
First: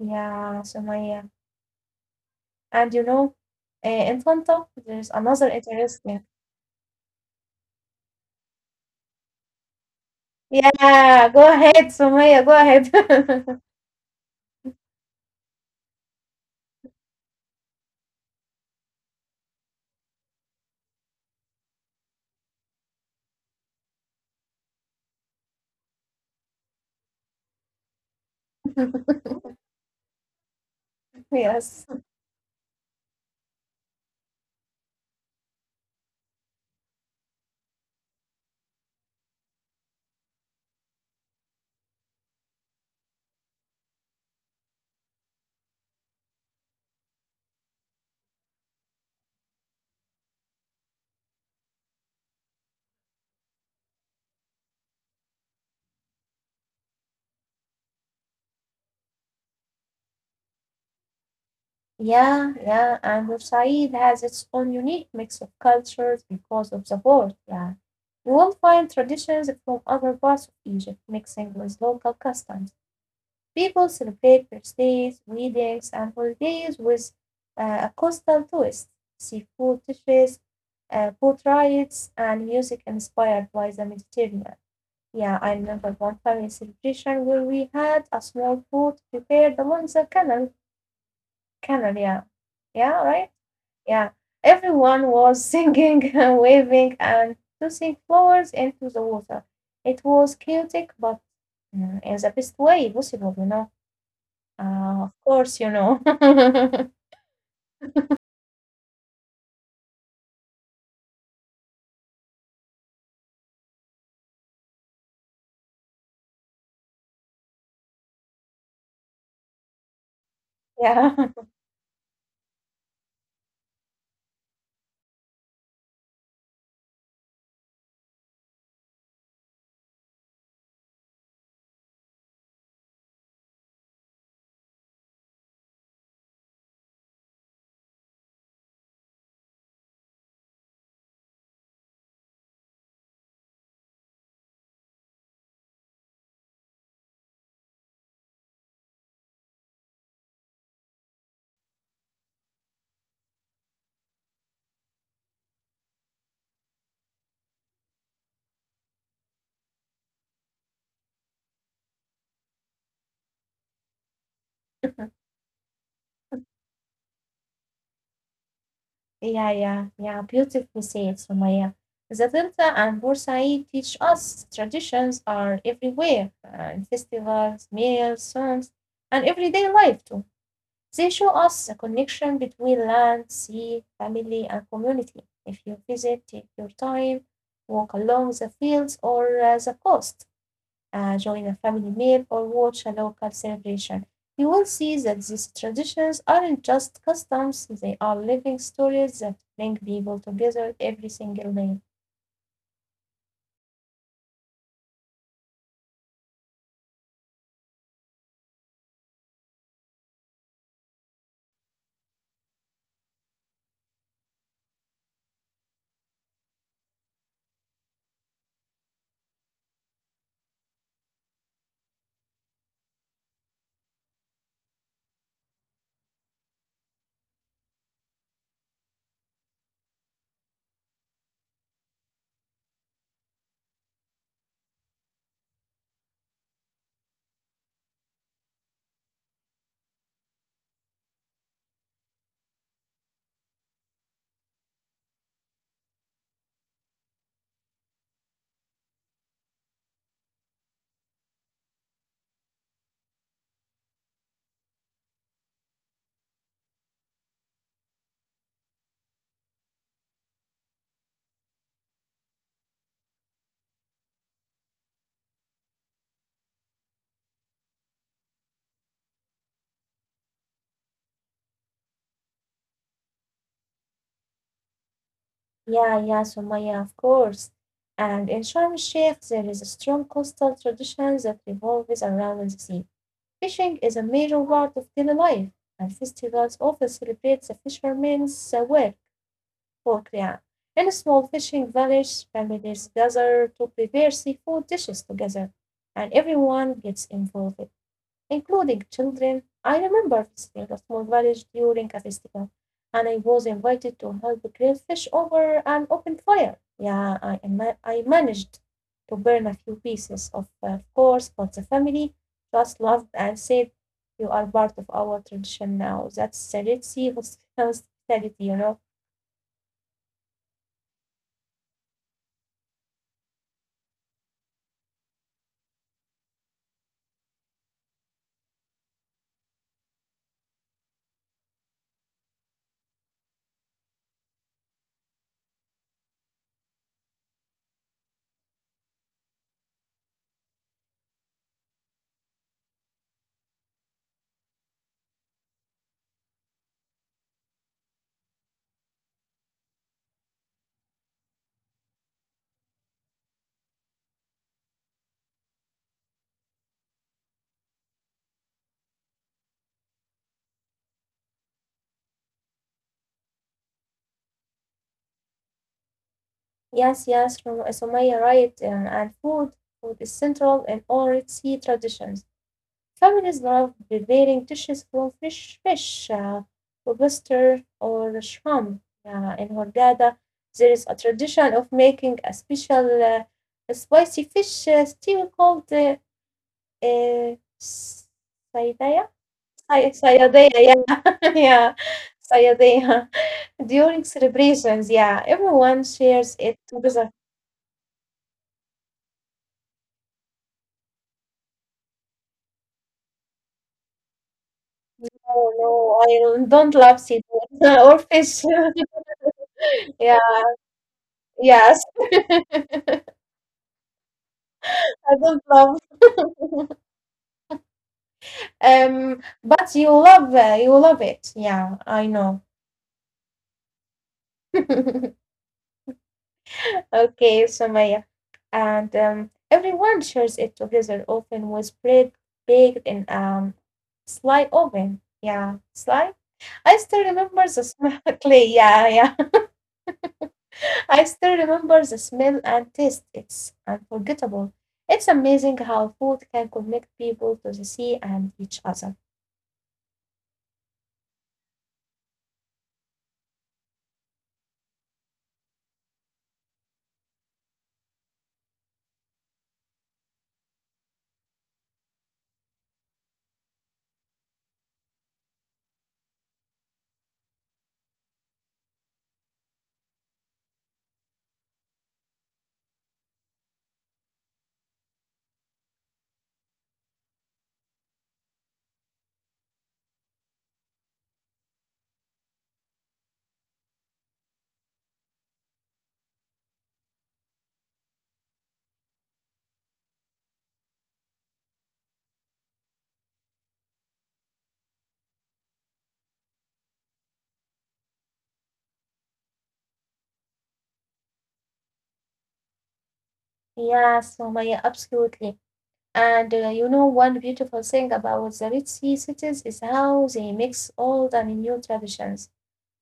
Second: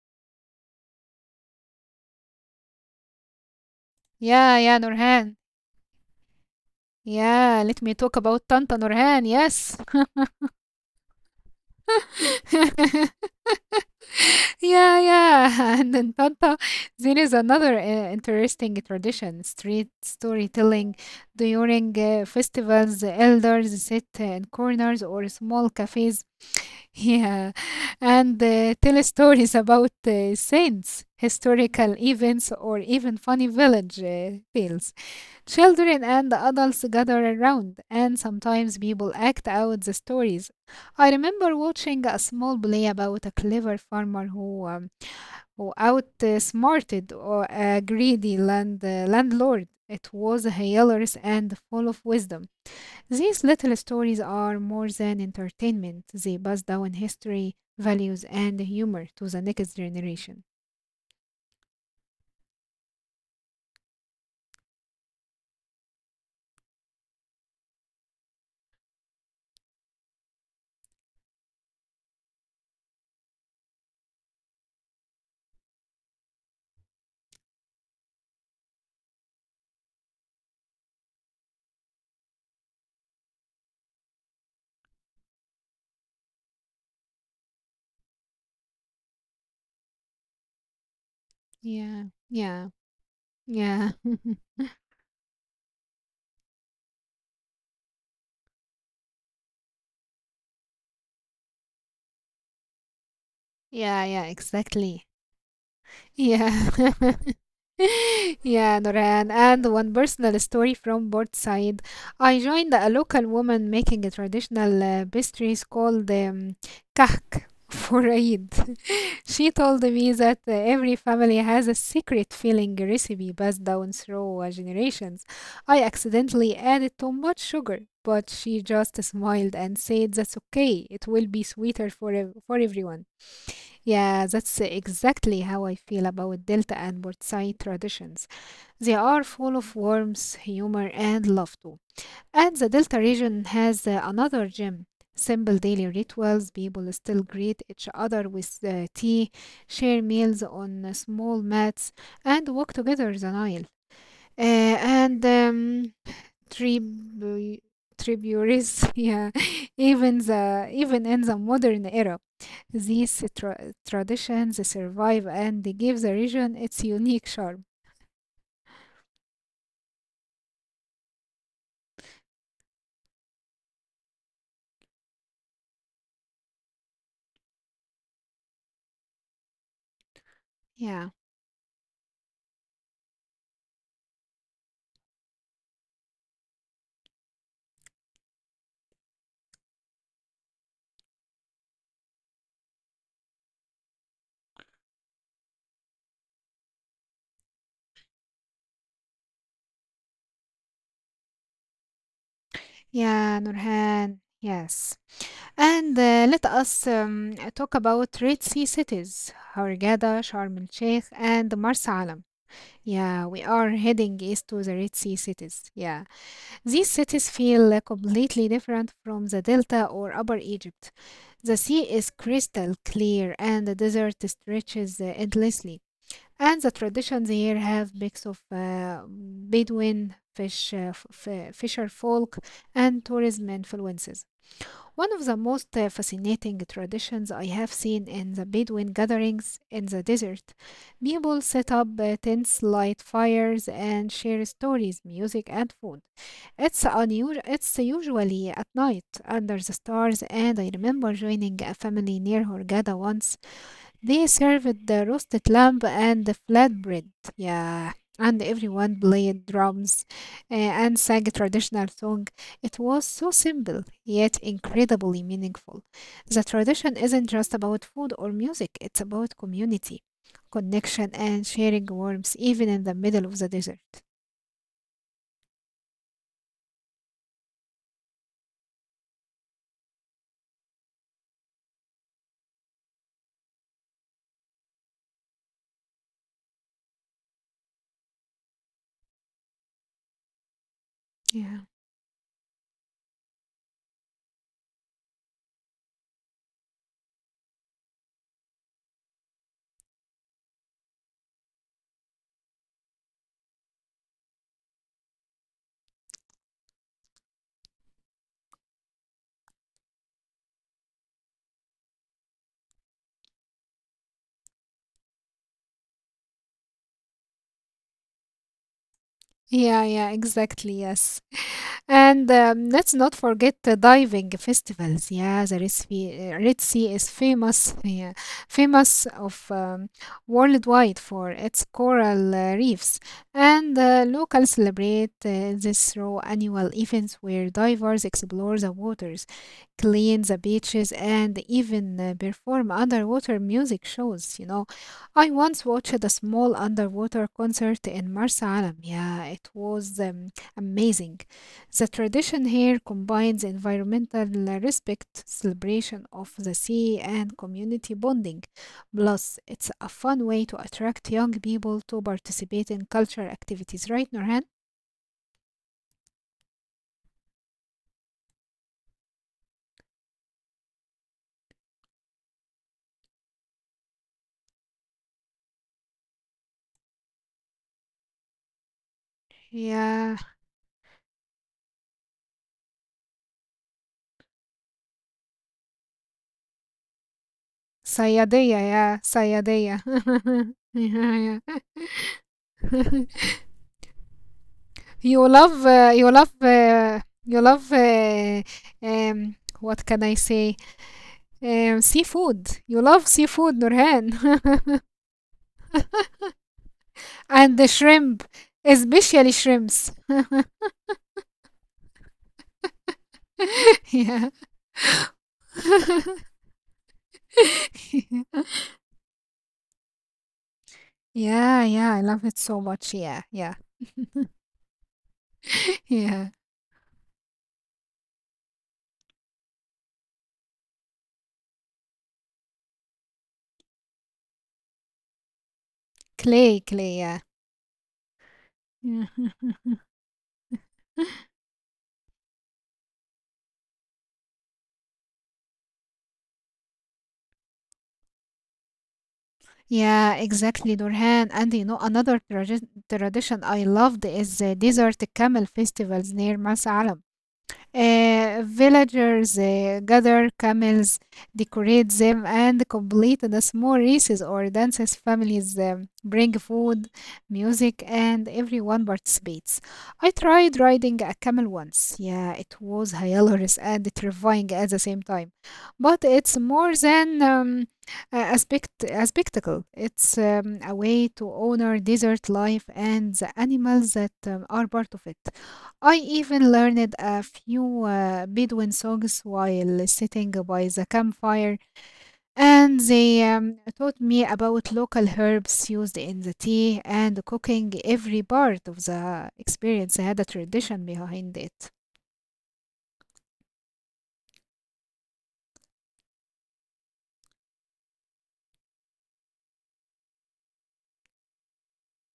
Yeah, Sumaya. And in
Yeah,
Fanta,
yeah,
there's
Nurhan.
another interesting.
Yeah, let me talk about Tanta, Nurhan. Yes.
Yeah, go ahead, Sumaya, go ahead.
Yeah, yeah. And in Tanta, there is another interesting tradition street storytelling during festivals. Elders sit in corners or small cafes. Yeah. And tell stories about saints,
Yes.
historical events, or even funny village tales. Children and adults gather around, and sometimes people act out the stories. I remember watching a small play about a clever farmer who outsmarted or a greedy landlord. It was hilarious and full of wisdom. These little stories are more than entertainment; they pass down history, values, and humor to the next generation.
Yeah, yeah, and Bursaid has its own unique mix of cultures because of the port, yeah. You will find traditions from other parts of Egypt mixing with local customs. People celebrate birthdays, weddings, and holidays with a coastal twist, seafood dishes, boat rides, and music inspired by the Mediterranean. Yeah, I remember one family celebration where we had a small boat prepared along the canal, yeah,
Yeah,
yeah,
yeah,
right? Yeah,
yeah,
everyone was singing and waving and tossing flowers into the water. It was chaotic but, in the best way possible, you know.
yeah, yeah,
Of course, you
exactly.
know.
Yeah. Yeah, Noran. And one personal story from both side. I joined a local woman making a traditional pastries called kahk for Eid. She told me that
Yeah.
every family has a secret filling recipe passed down through generations. I accidentally added too much sugar, but she just smiled and said, "That's okay. It will be sweeter for for everyone." Yeah, that's exactly how I feel about Delta and Port traditions. They are full of warmth, humor, and love too. And the Delta region has another gem. Simple daily rituals, people still greet each other with tea, share meals on small mats, and walk together the Nile. And tribu- tributaries. Yeah, even in the modern era, these traditions survive and they give the region its unique charm.
Yeah, yeah, yeah. Beautifully said, Sumaya. The Delta and Bursaid teach us traditions are everywhere, in festivals, meals, songs, and everyday life too. They show us
Yeah,
the connection between land, sea, family, and community. If you visit, take your time, walk along the fields or the coast, join a family meal, or watch a local celebration. You will see that these traditions aren't just customs, they are living stories that bring people together every single day.
yeah, Nurhan. Yes, and let us talk about Red Sea cities: Hurghada, Sharm el Sheikh, and Marsa Alam. Yeah, we are heading east to the Red Sea cities. Yeah, these cities feel like completely different from the Delta or Upper Egypt. The sea is crystal clear and the desert stretches endlessly. And the traditions here have mix of Bedouin, fisher folk, and tourism influences. One of the most fascinating traditions I have seen in the Bedouin gatherings in the desert. People set up tents, light fires, and share stories, music, and food. It's unusual. It's usually at night under the stars, and I remember joining a family near Hurghada once they served the roasted lamb and the flatbread. Yeah. And everyone played drums and sang a traditional song. It was so simple, yet incredibly meaningful. The tradition isn't just about food or music, it's about community, connection, and sharing warmth, even in the middle of the desert.
Yeah, yeah, Sumaya, of course. And in Sharm el Sheikh, there is a strong coastal tradition that revolves around the sea. Fishing is a major part of daily life, and festivals often celebrate the fishermen's work (poultry). In a small fishing
Yeah.
village, families gather to prepare seafood dishes together, and everyone gets involved, including children. I remember visiting a small village during a festival, and I was invited to help grill fish over an open fire. Yeah, I managed to burn a few pieces, of course, but the family just laughed and said, "You are part of our tradition now." That's the Red Sea hospitality, you know.
Yeah, yeah, exactly. Yes. And let's not forget the diving festivals. Yeah, the Red Sea is famous, yeah, famous of worldwide for its coral reefs, and locals celebrate this through annual events where divers explore the waters, clean the beaches, and even perform underwater music shows. You know, I once watched a small underwater concert in Marsa Alam. Yeah, it was amazing. The tradition here combines environmental respect, celebration of the sea, and community bonding. Plus, it's a fun way to attract young people to participate in cultural activities, right, Nurhan?
Yes, yes, Sumaya, right. And Food is central in all Red Sea traditions. Families love preparing dishes from fish, lobster, or shrimp. In Hurghada, there is
Yeah,
a tradition of making a special spicy fish stew called saydaya.
Sayadeya, yeah,
Say-
Sayadeya.
Sayadaya, yeah, yeah,
Yeah,
sayadaya.
yeah.
During celebrations, yeah, everyone
you
shares
love,
it
uh, you love,
together.
uh, you love. What can I say? Seafood. You love seafood, Nurhan.
No, no, I don't love seafood or
And the
fish.
shrimp, especially
Yeah,
shrimps.
yes,
Yeah.
I don't love. But you love it. Yeah, I
Yeah,
know.
yeah, I love it so much. Yeah, yeah, yeah.
Okay, Sumaya. And everyone shares it together, often with bread baked in sly oven. Yeah, sly. I still
Clay,
remember the
clay, yeah.
smell. Clay. Yeah, yeah.
Mhm.
I still remember the smell and taste. It's unforgettable. It's amazing how food can connect people to the sea and each other.
Yeah, exactly, Nurhan. And you know, another tradition I loved is the Desert Camel Festivals near Mas. Villagers gather camels, decorate them, and complete the small races or dances. Families bring food, music, and everyone participates. I tried riding a camel once. Yeah, it was hilarious and terrifying at the same time. But it's more than a spectacle. It's a way to honor desert life and the animals that are part of it. I even learned a few Bedouin songs while sitting by the campfire, and they taught me about local herbs used in the tea and cooking. Every part of the experience had a tradition behind it.
Yeah, Sumaya, absolutely. And one beautiful thing about the Red Sea cities is how they mix old and new traditions.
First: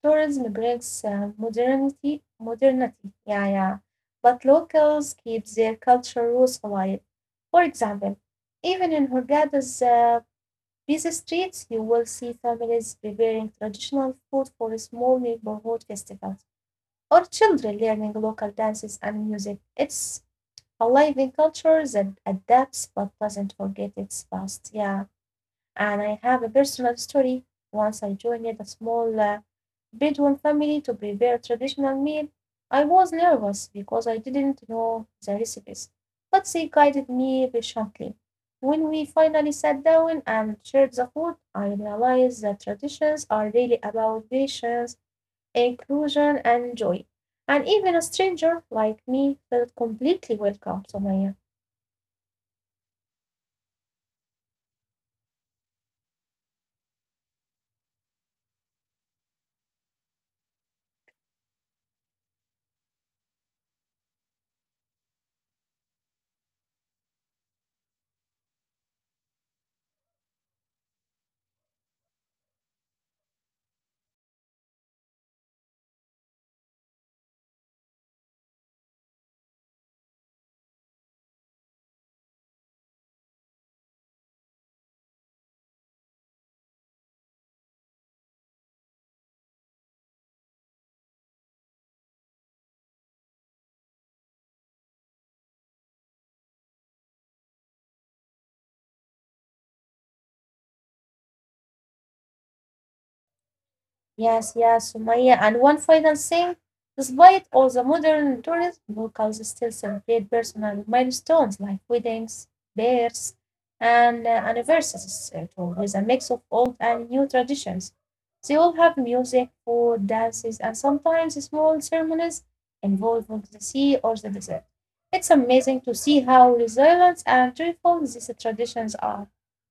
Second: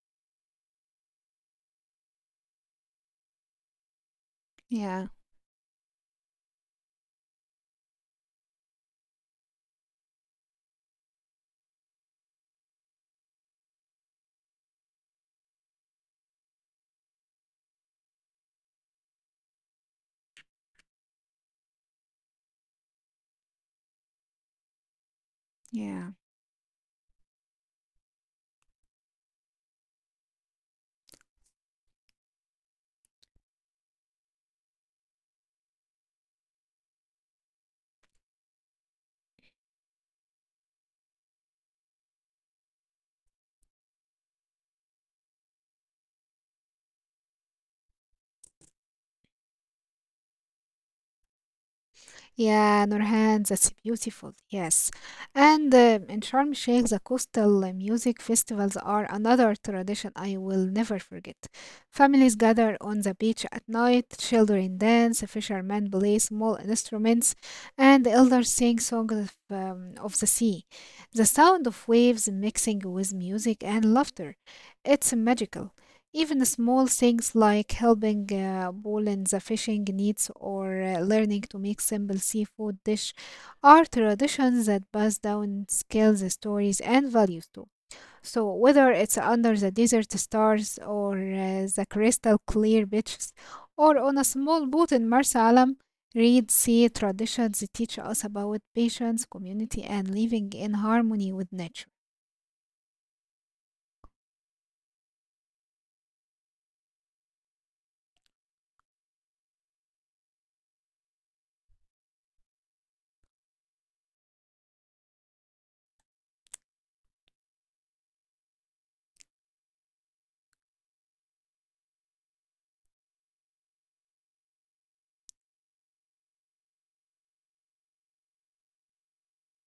Tourism brings modernity, yeah, yeah. But
Yeah,
locals keep their cultural roots alive. For example, even in Hurghada's busy streets, you will see families preparing traditional food for small neighborhood festivals, or children learning local dances and music. It's alive in culture that adapts but doesn't forget its past. Yeah, and
yeah.
I have a personal story. Once I joined a small Bedouin family to prepare traditional meal. I was nervous because I didn't know the recipes, but they guided me patiently. When we finally sat down and shared the food, I realized that traditions are really about patience, inclusion, and joy. And even a stranger like me felt completely welcome, Somaya.
Yeah, Nurhan, that's beautiful. Yes. And in Sharm el-Sheikh, the coastal music festivals are another tradition I will never forget. Families gather on the beach at night, children dance, fishermen play small instruments, and elders sing songs of the sea. The sound of waves mixing with music and laughter. It's magical. Even small things like helping Paul in the fishing needs or learning to make simple seafood dish are traditions that pass down skills, stories, and values too. So whether it's under the desert stars or the crystal clear beaches or on a small boat in Marsa Alam, read sea traditions teach us about patience, community, and living in harmony with nature.
Yes, yes, Sumaya. And one final thing, despite all the modern tourism, locals still celebrate personal milestones like weddings, births, and anniversaries, too, with a mix of old and new traditions. They all have music, food, dances, and sometimes small ceremonies involving the sea or the desert. It's amazing to see how resilient and joyful these traditions are.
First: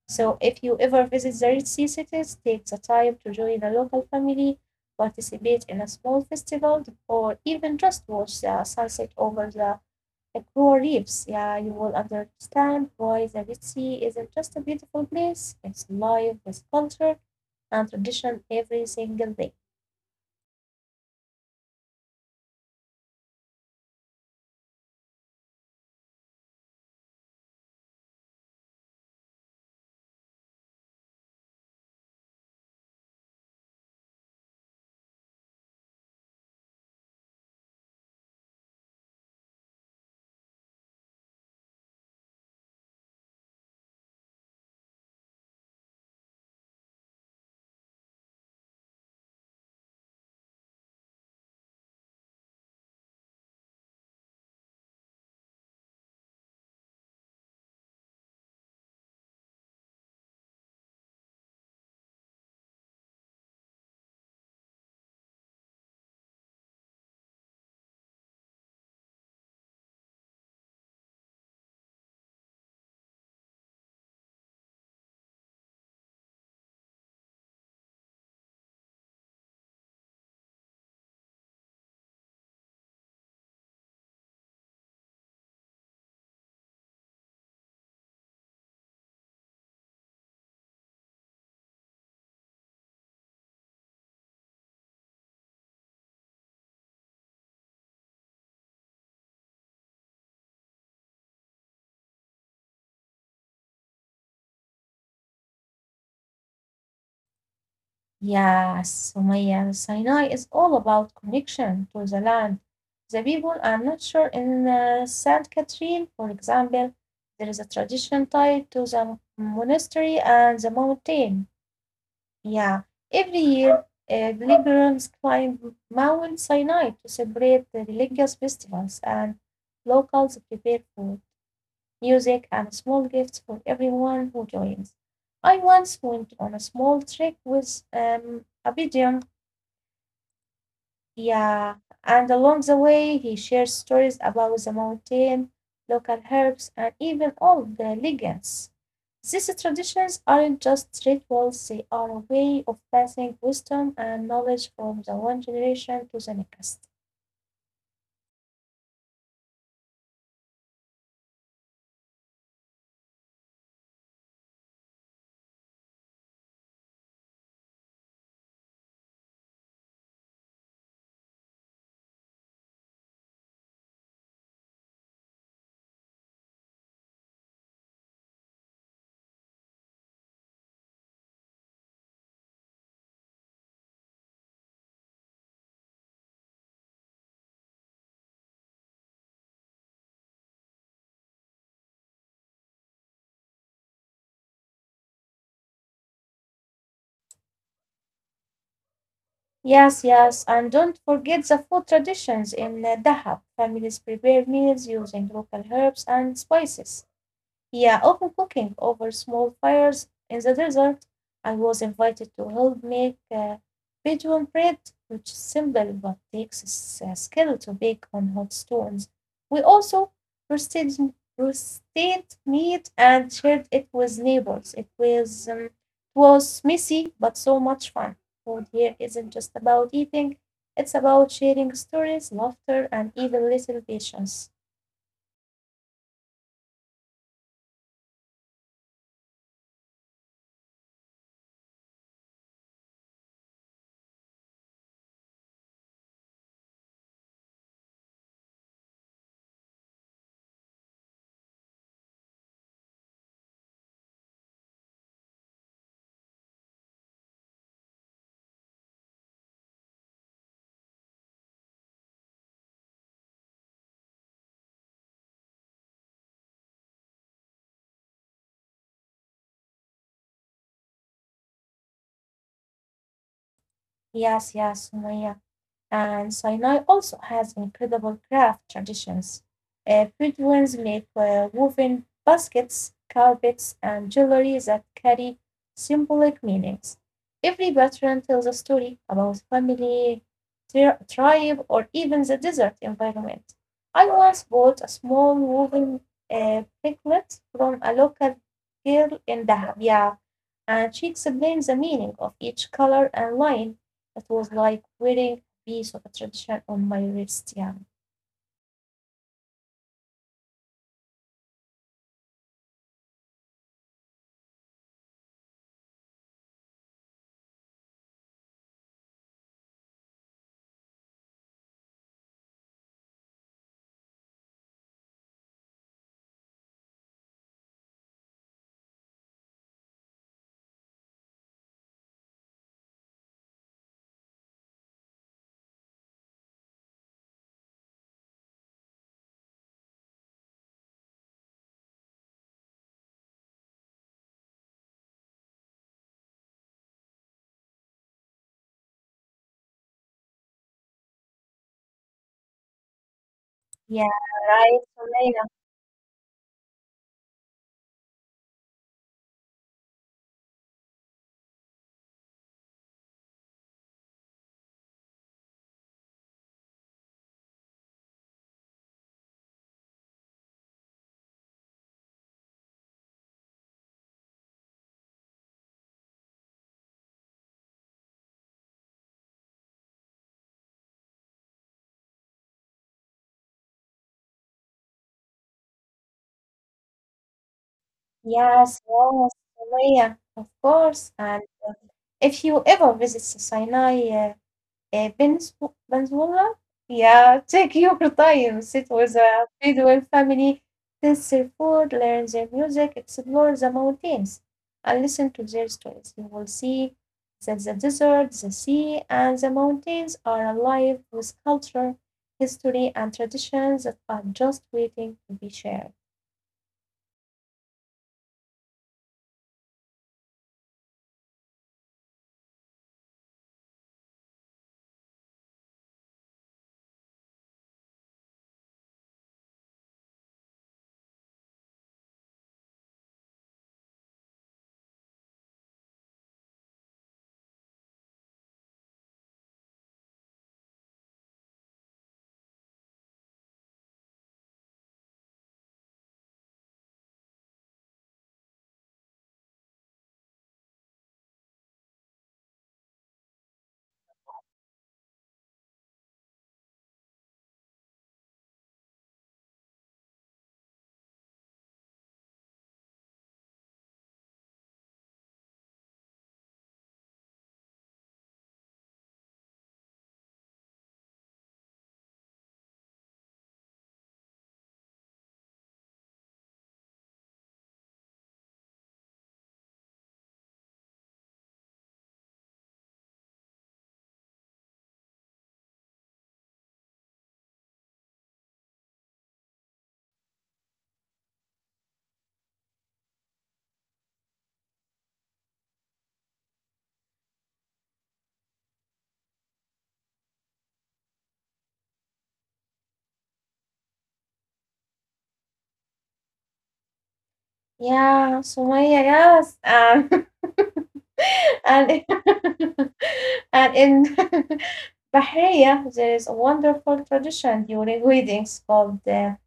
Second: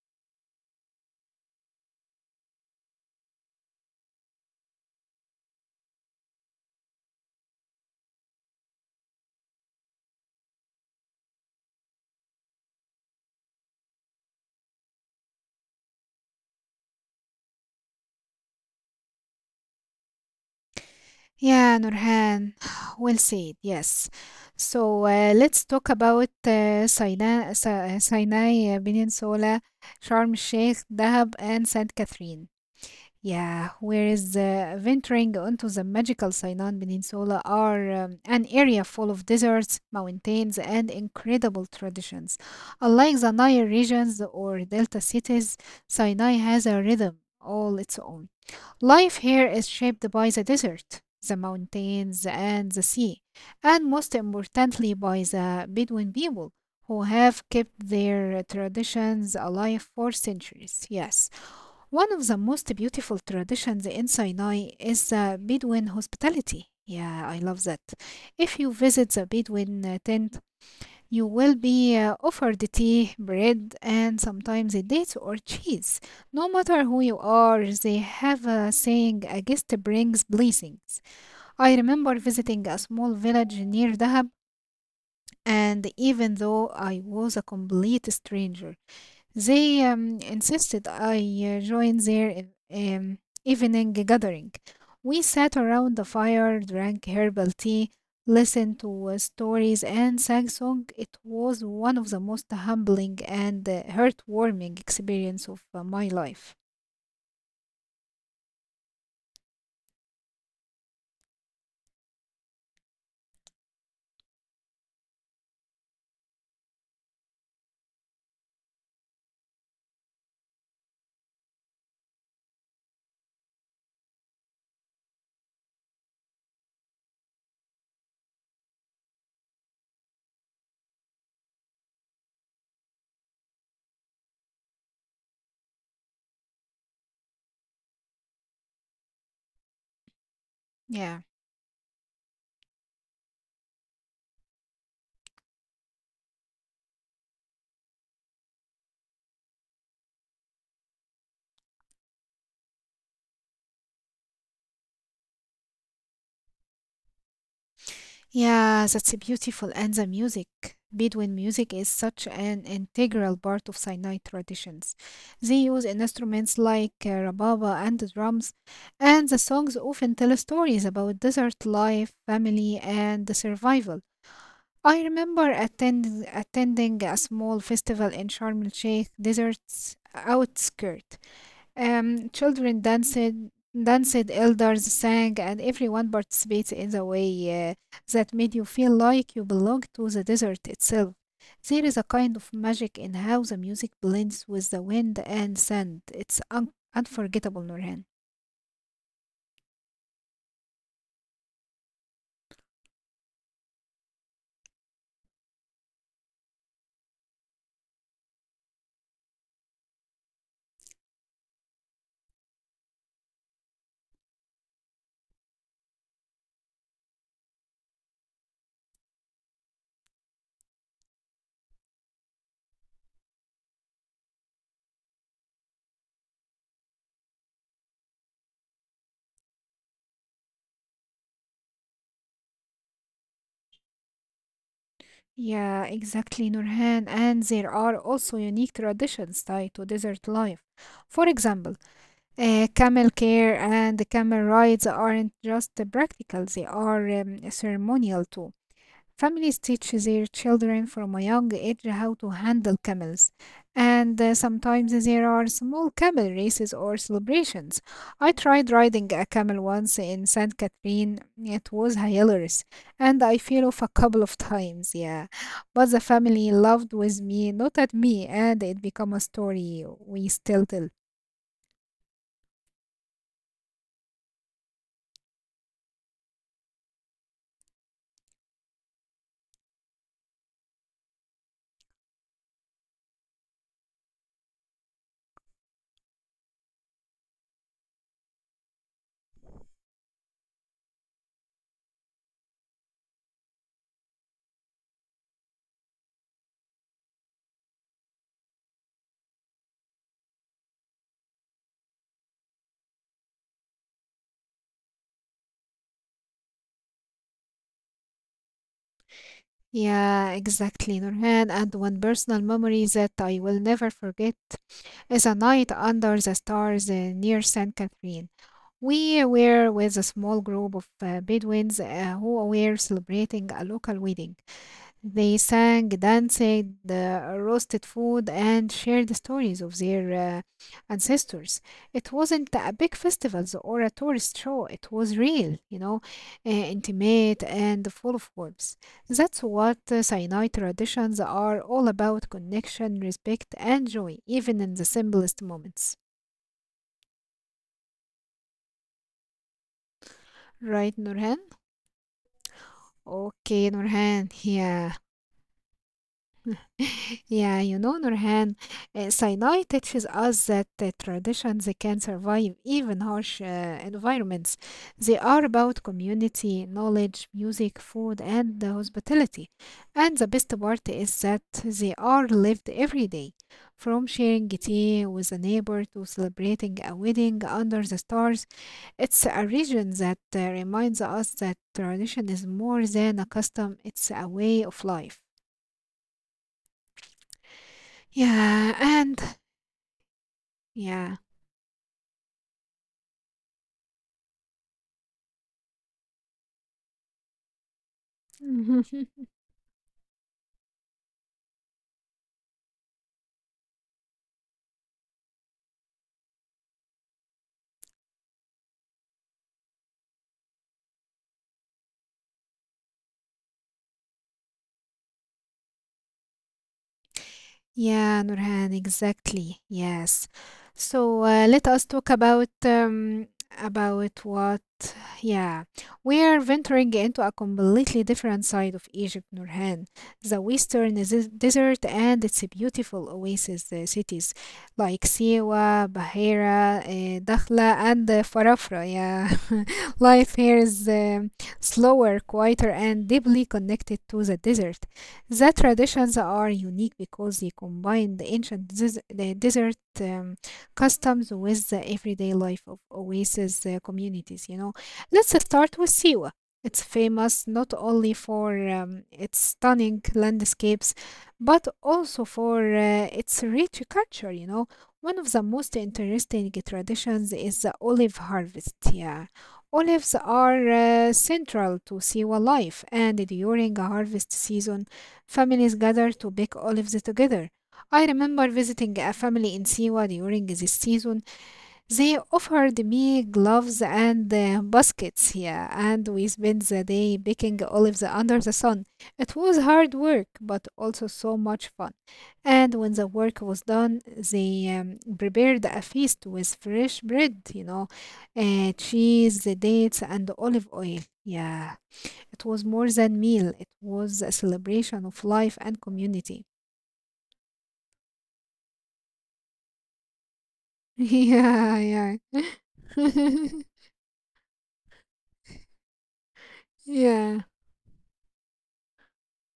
So if you ever visit the Red Sea cities, take the time to join a local family, participate in a small festival, or even just watch the sunset over the coral reefs. Yeah, you will understand why the Red Sea isn't just a beautiful place, it's alive with culture and tradition every single day.
Yeah, Nurhan. Well said. Yes. So let's talk about Sinai, Sinai Peninsula, Sharm el Sheikh, Dahab, and Saint Catherine. Yeah, whereas venturing onto the magical Sinai Peninsula are an area full of deserts, mountains, and incredible traditions. Unlike the Nile regions or delta cities, Sinai has a rhythm all its own. Life here is shaped by the desert, the mountains, and the sea, and most importantly by the Bedouin people who have kept their traditions alive for centuries. Yes. One of the most beautiful traditions in Sinai is the Bedouin hospitality. Yeah, I love that. If you visit the Bedouin tent, you will be offered tea, bread, and sometimes a date or cheese. No matter who you are, they have a saying a guest brings blessings. I remember visiting a small village near Dahab, and even though I was a complete stranger, they insisted I join their e- um, evening gathering. We sat around the fire, drank herbal tea, listened to stories, and sang song. It was one of the most humbling and heartwarming experience of my life.
Yes, Sumaya, Sinai is all about connection to the land, the people. I'm not sure. In Saint Catherine, for example, there is a tradition tied to the monastery and the mountain. Yeah, every year pilgrims climb Mount Sinai to celebrate the religious festivals, and locals prepare food, music, and small gifts for everyone who joins. I once went on a small trek with a pigeon.
Yeah.
Yeah, and along the way, he shares stories about the mountain, local herbs, and even old legends. These traditions aren't just rituals, they are a way of passing wisdom and knowledge from the one generation to the next.
Yeah, that's beautiful. And the music, Bedouin music, is such an integral part of Sinai traditions. They use instruments like rababa and drums, and the songs often tell stories about desert life, family, and the survival. I remember attending a small festival in Sharm el Sheikh desert's outskirt, children danced, danced, elders sang, and everyone participated in the way that made you feel like you belonged to the desert itself. There is a kind of magic in how the music blends with the wind and sand. It's unforgettable, Nurhan.
Yes, yes, and don't forget the food traditions in Dahab. Families prepare meals using local herbs and spices. Yeah, often cooking over small fires in the desert. I was invited to help make Bedouin bread, which is simple but takes skill to bake on hot stones. We also roasted, roasted meat and shared it with neighbors. It was messy but so much fun. Food here isn't just about eating, it's about sharing stories, laughter, and even little patience.
Yeah, exactly, Nurhan. And there are also unique traditions tied to desert life. For example, camel care and camel rides aren't just practical, they are ceremonial too. Families teach their children from a young age how to handle camels, and sometimes there are small camel races or celebrations. I tried riding a camel once in St. Catherine, it was hilarious, and I fell off a couple of times, yeah. But the family laughed with me, not at me, and it became a story we still tell.
Yes, yes, Sumaya. And Sinai also has incredible craft traditions. Bedouins make woven baskets, carpets, and jewelry that carry symbolic meanings. Every pattern tells a story about family, tribe, or even the desert environment. I once bought a small woven piglet from a local girl in Dahab. Yeah, and she explained the meaning of each color and line. It was like wearing a piece of a tradition on my wrist. Yeah.
Yeah, exactly, Nurhan, and one personal memory that I will never forget is a night under the stars near Saint Catherine. We were with a small group of Bedouins who were celebrating a local wedding. They sang, danced, roasted food, and shared stories of their uh, ancestors. It wasn't a big festival or a tourist show. It was real, you know, intimate and full of warmth. That's what Sinai traditions are all about connection, respect, and joy, even in the simplest moments. Right, Nurhan? Okay,
Yeah,
Nurhan.
right,
Yeah.
Sumaya.
Yeah, you know, Nurhan, Sinai teaches us that traditions they can survive even harsh environments. They are about community, knowledge, music, food, and hospitality. And the best part is that they are lived every day, from sharing tea with a neighbor to celebrating a wedding under the stars. It's a region that reminds us that tradition is more than a custom, it's a way of life.
Yes,
Yeah, and
yes, Sumaya, of course.
Yeah.
And uh, if you ever visit the Sinai, آآ بنسو بنزونا, yeah, take your time, sit with a Bedouin family, taste their food, learn their music, explore the mountains, and listen to their stories. You will see that the desert, the sea, and the mountains are alive with culture, history, and traditions that are just waiting to be shared.
Yeah, Nurhan, exactly. Yes. So let us talk about what, yeah, we are venturing into a completely different side of Egypt, Nurhan. The western desert and its beautiful oasis cities like Siwa, Bahira, Dakhla, and Farafra. Yeah, life here is slower, quieter, and deeply connected to the desert. The traditions are unique because they combine the ancient the desert um, customs with the everyday life of oasis communities. You know, let's start with Siwa. It's famous not only for its stunning landscapes, but also for its rich culture. You know, one of the most interesting traditions is the olive harvest. Yeah. Olives are central to Siwa life, and during a harvest season, families gather to pick olives together. I remember visiting a family in Siwa during this season. They offered me gloves and baskets here, and we spent the day picking olives under the sun. It was hard work, but also so much fun. And when the work was done, they prepared a feast with fresh bread, you know, cheese, dates, and olive oil. Yeah. It was more than meal, it was a celebration of life and community.
Yeah, Sumaya, yes.
Yeah,
And
yeah.
and in Bahria, there is a wonderful
yeah.
tradition during weddings called the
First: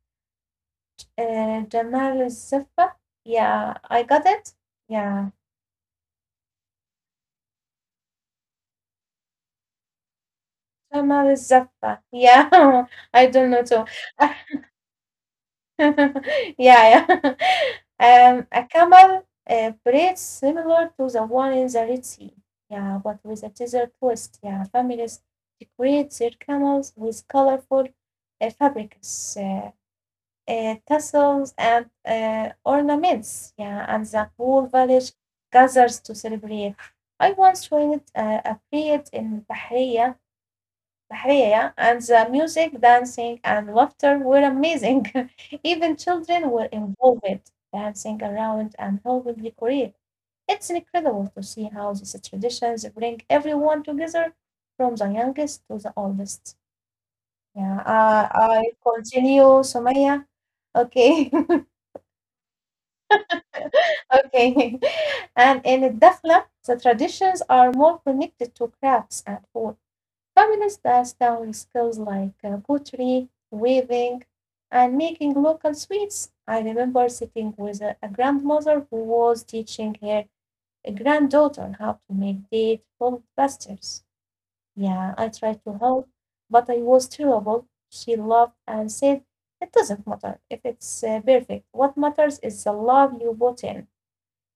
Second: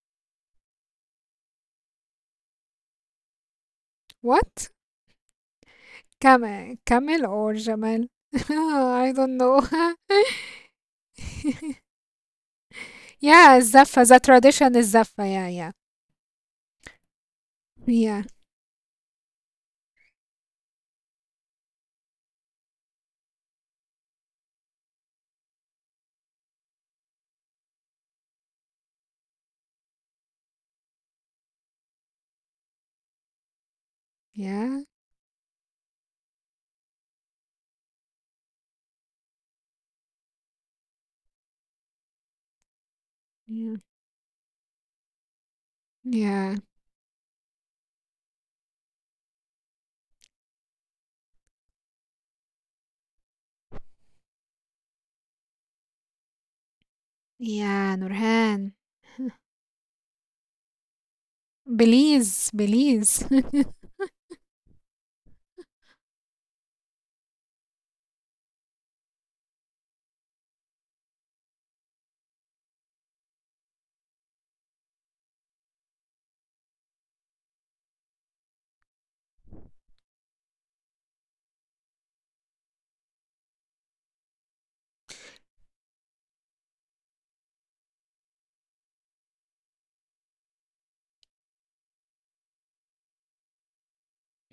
Jamal al Zaffa. Yeah, I got it.
What?
Yeah,
Camel, camel or Jamal? I don't know.
Jamal al Zaffa. Yeah, I don't know
yeah,
too.
Zaffa. The tradition is Zaffa. Yeah, yeah.
yeah, yeah.
Yeah.
A camel braid similar to the one in the Red Sea. Yeah, but with a teaser twist. Yeah, families decorate their camels with colorful fabrics. Tassels, and ornaments. Yeah, and the whole
Yeah.
village gathers to celebrate. I once joined a parade in Bahriya, yeah, and the music, dancing,
Yeah.
and laughter were amazing. Even
Yeah.
children were involved, dancing around and helping decorate. It's incredible to see how these traditions bring everyone together, from the youngest to the oldest.
Yeah,
Yeah,
Nurhan.
I continue, Sumaya. Okay.
Belize, Belize.
Okay. And in الدخلة, the traditions are more connected to crafts and food. Families pass down skills like pottery, weaving, and making local sweets. I remember sitting with a grandmother who was teaching her a granddaughter how to make date full pastures. Yeah, I tried to help, but I was terrible. She laughed and said, "It doesn't matter if it's perfect. What matters is the love you put in."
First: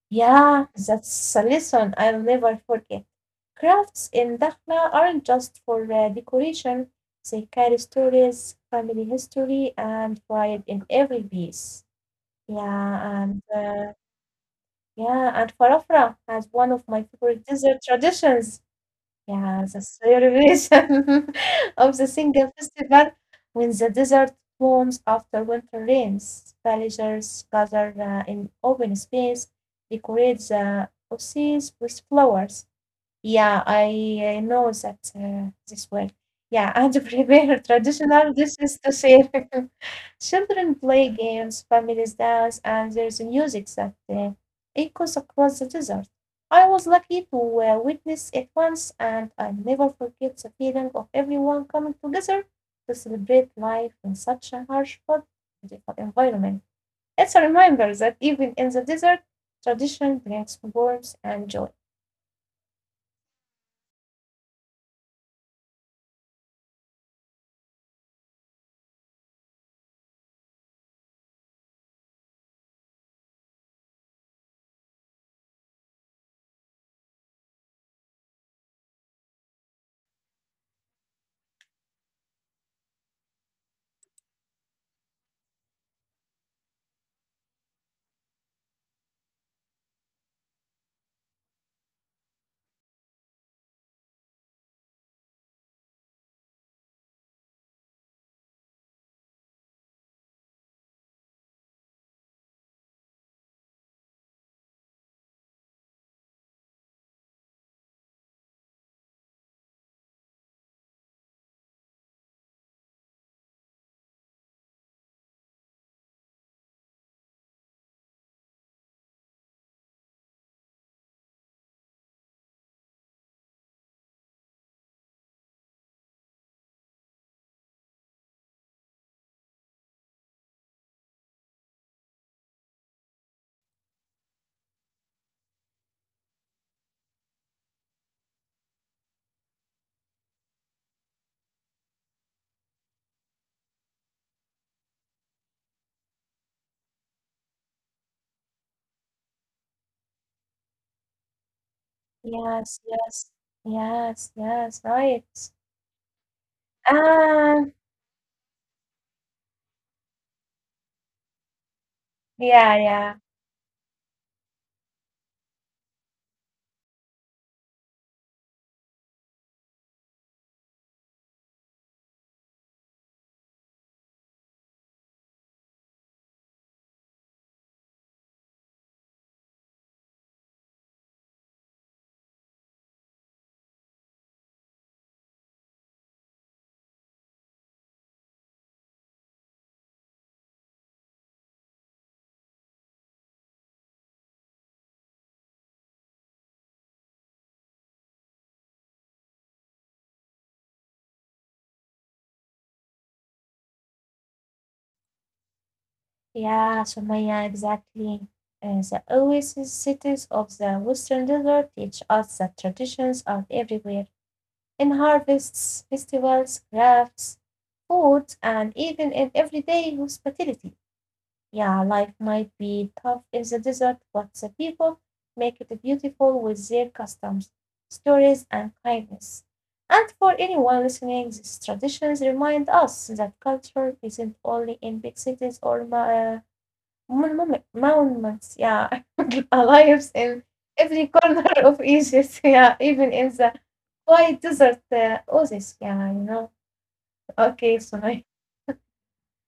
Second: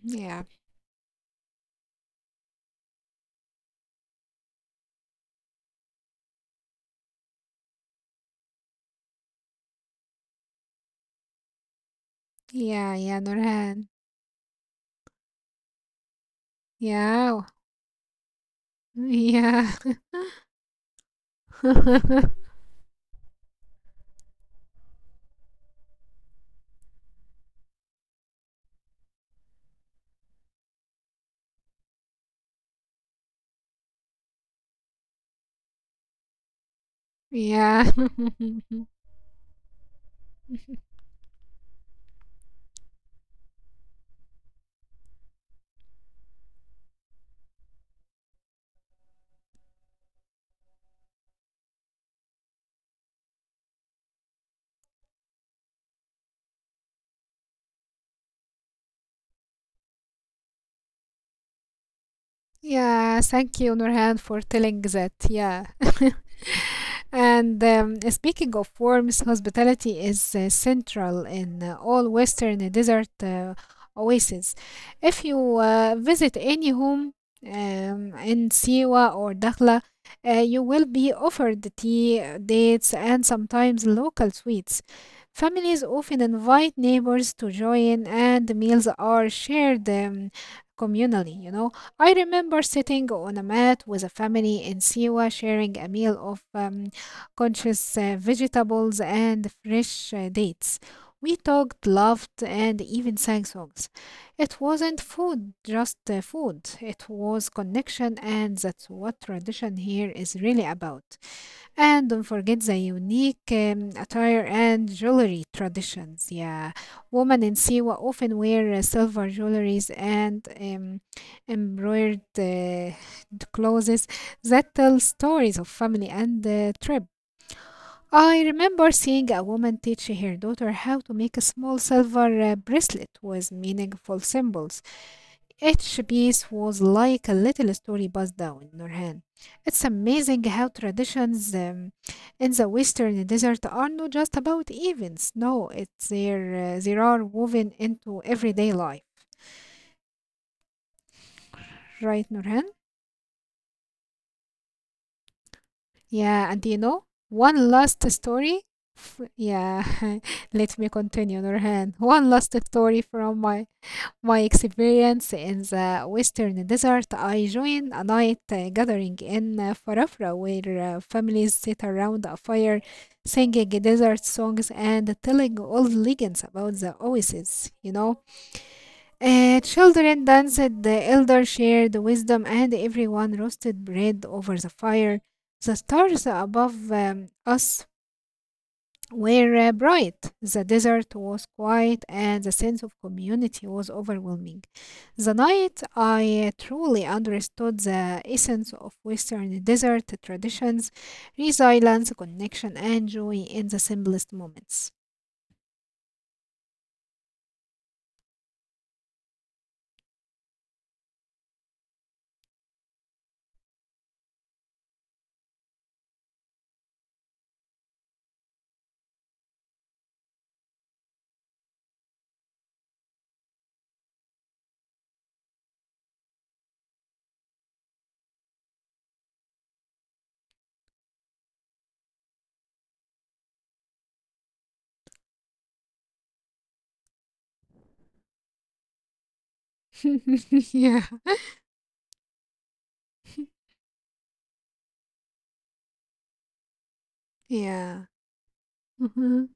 yeah.
Yeah, that's a lesson I'll never forget. Crafts in Dakhla aren't just for decoration, they carry stories, family history, and pride in every piece.
Yeah, yeah,
Yeah, and
Nurhan.
yeah, and Farafra has one of my
Yeah.
favorite dessert traditions. Yeah,
Yeah.
the celebration of the single festival when the desert warms after winter rains. Villagers gather in open space, decorate the oases with flowers, yeah, I know that this well. Yeah, and prepare
yeah.
traditional dishes to share. Children play games, families dance, and there's music that echoes across the desert. I was lucky to witness it once, and I never forget the feeling of everyone coming together to celebrate life in such a harsh but beautiful environment. It's a reminder that even in the desert, tradition brings warmth and joy.
Yeah, thank you, Nurhan, for telling that. Yeah. And speaking of worms, hospitality is central in all Western desert oases. If you visit any home in Siwa or Dakhla, you will be offered tea, dates, and sometimes local sweets. Families often invite neighbors to join, and the meals are shared communally, you know. I remember sitting on a mat with a family in Siwa sharing a meal of conscious vegetables and fresh dates. We talked, laughed, and even sang songs. It wasn't food, just food. It was connection, and that's what tradition here is really about. And don't forget the unique attire and jewelry traditions. Yeah, women in Siwa often wear silver jewelries and embroidered clothes that tell stories of family and trip. I remember seeing a woman teach her daughter how to make a small silver bracelet with meaningful symbols. Each piece was like a little story passed down, Nurhan. It's amazing how traditions in the western desert are not just about events. No, it's there. They are woven into everyday life, right, Nurhan?
Yes, yes. Yes, yes, right.
Yeah, and you know, one
Um,
last story. Yeah, let me continue, Nurhan. One last
yeah,
story
yeah.
from my my experience in the western desert, I joined a night gathering in Farafra where families sit around a fire singing desert songs and telling old legends about the oases, you know. Children danced, the elders shared wisdom, and everyone roasted bread over the fire. The stars above us were bright. The desert was quiet, and the sense of community was overwhelming. The night I truly understood the essence of Western desert traditions, resilience, connection, and joy in the simplest moments.
Yeah, Sumaya, exactly. The oasis cities of the Western Desert teach us that traditions are everywhere, in harvests, festivals, crafts, food, and even in everyday hospitality. Yeah, life might be tough in the desert, but the people make it beautiful with their customs, stories, and kindness. And for anyone listening, these traditions remind us that culture isn't only in big cities or monuments, yeah, lives in
yeah,
every corner of Egypt, yeah, even in the quiet desert oasis, yeah. Okay,
yeah.
Sumaya.
Mhm.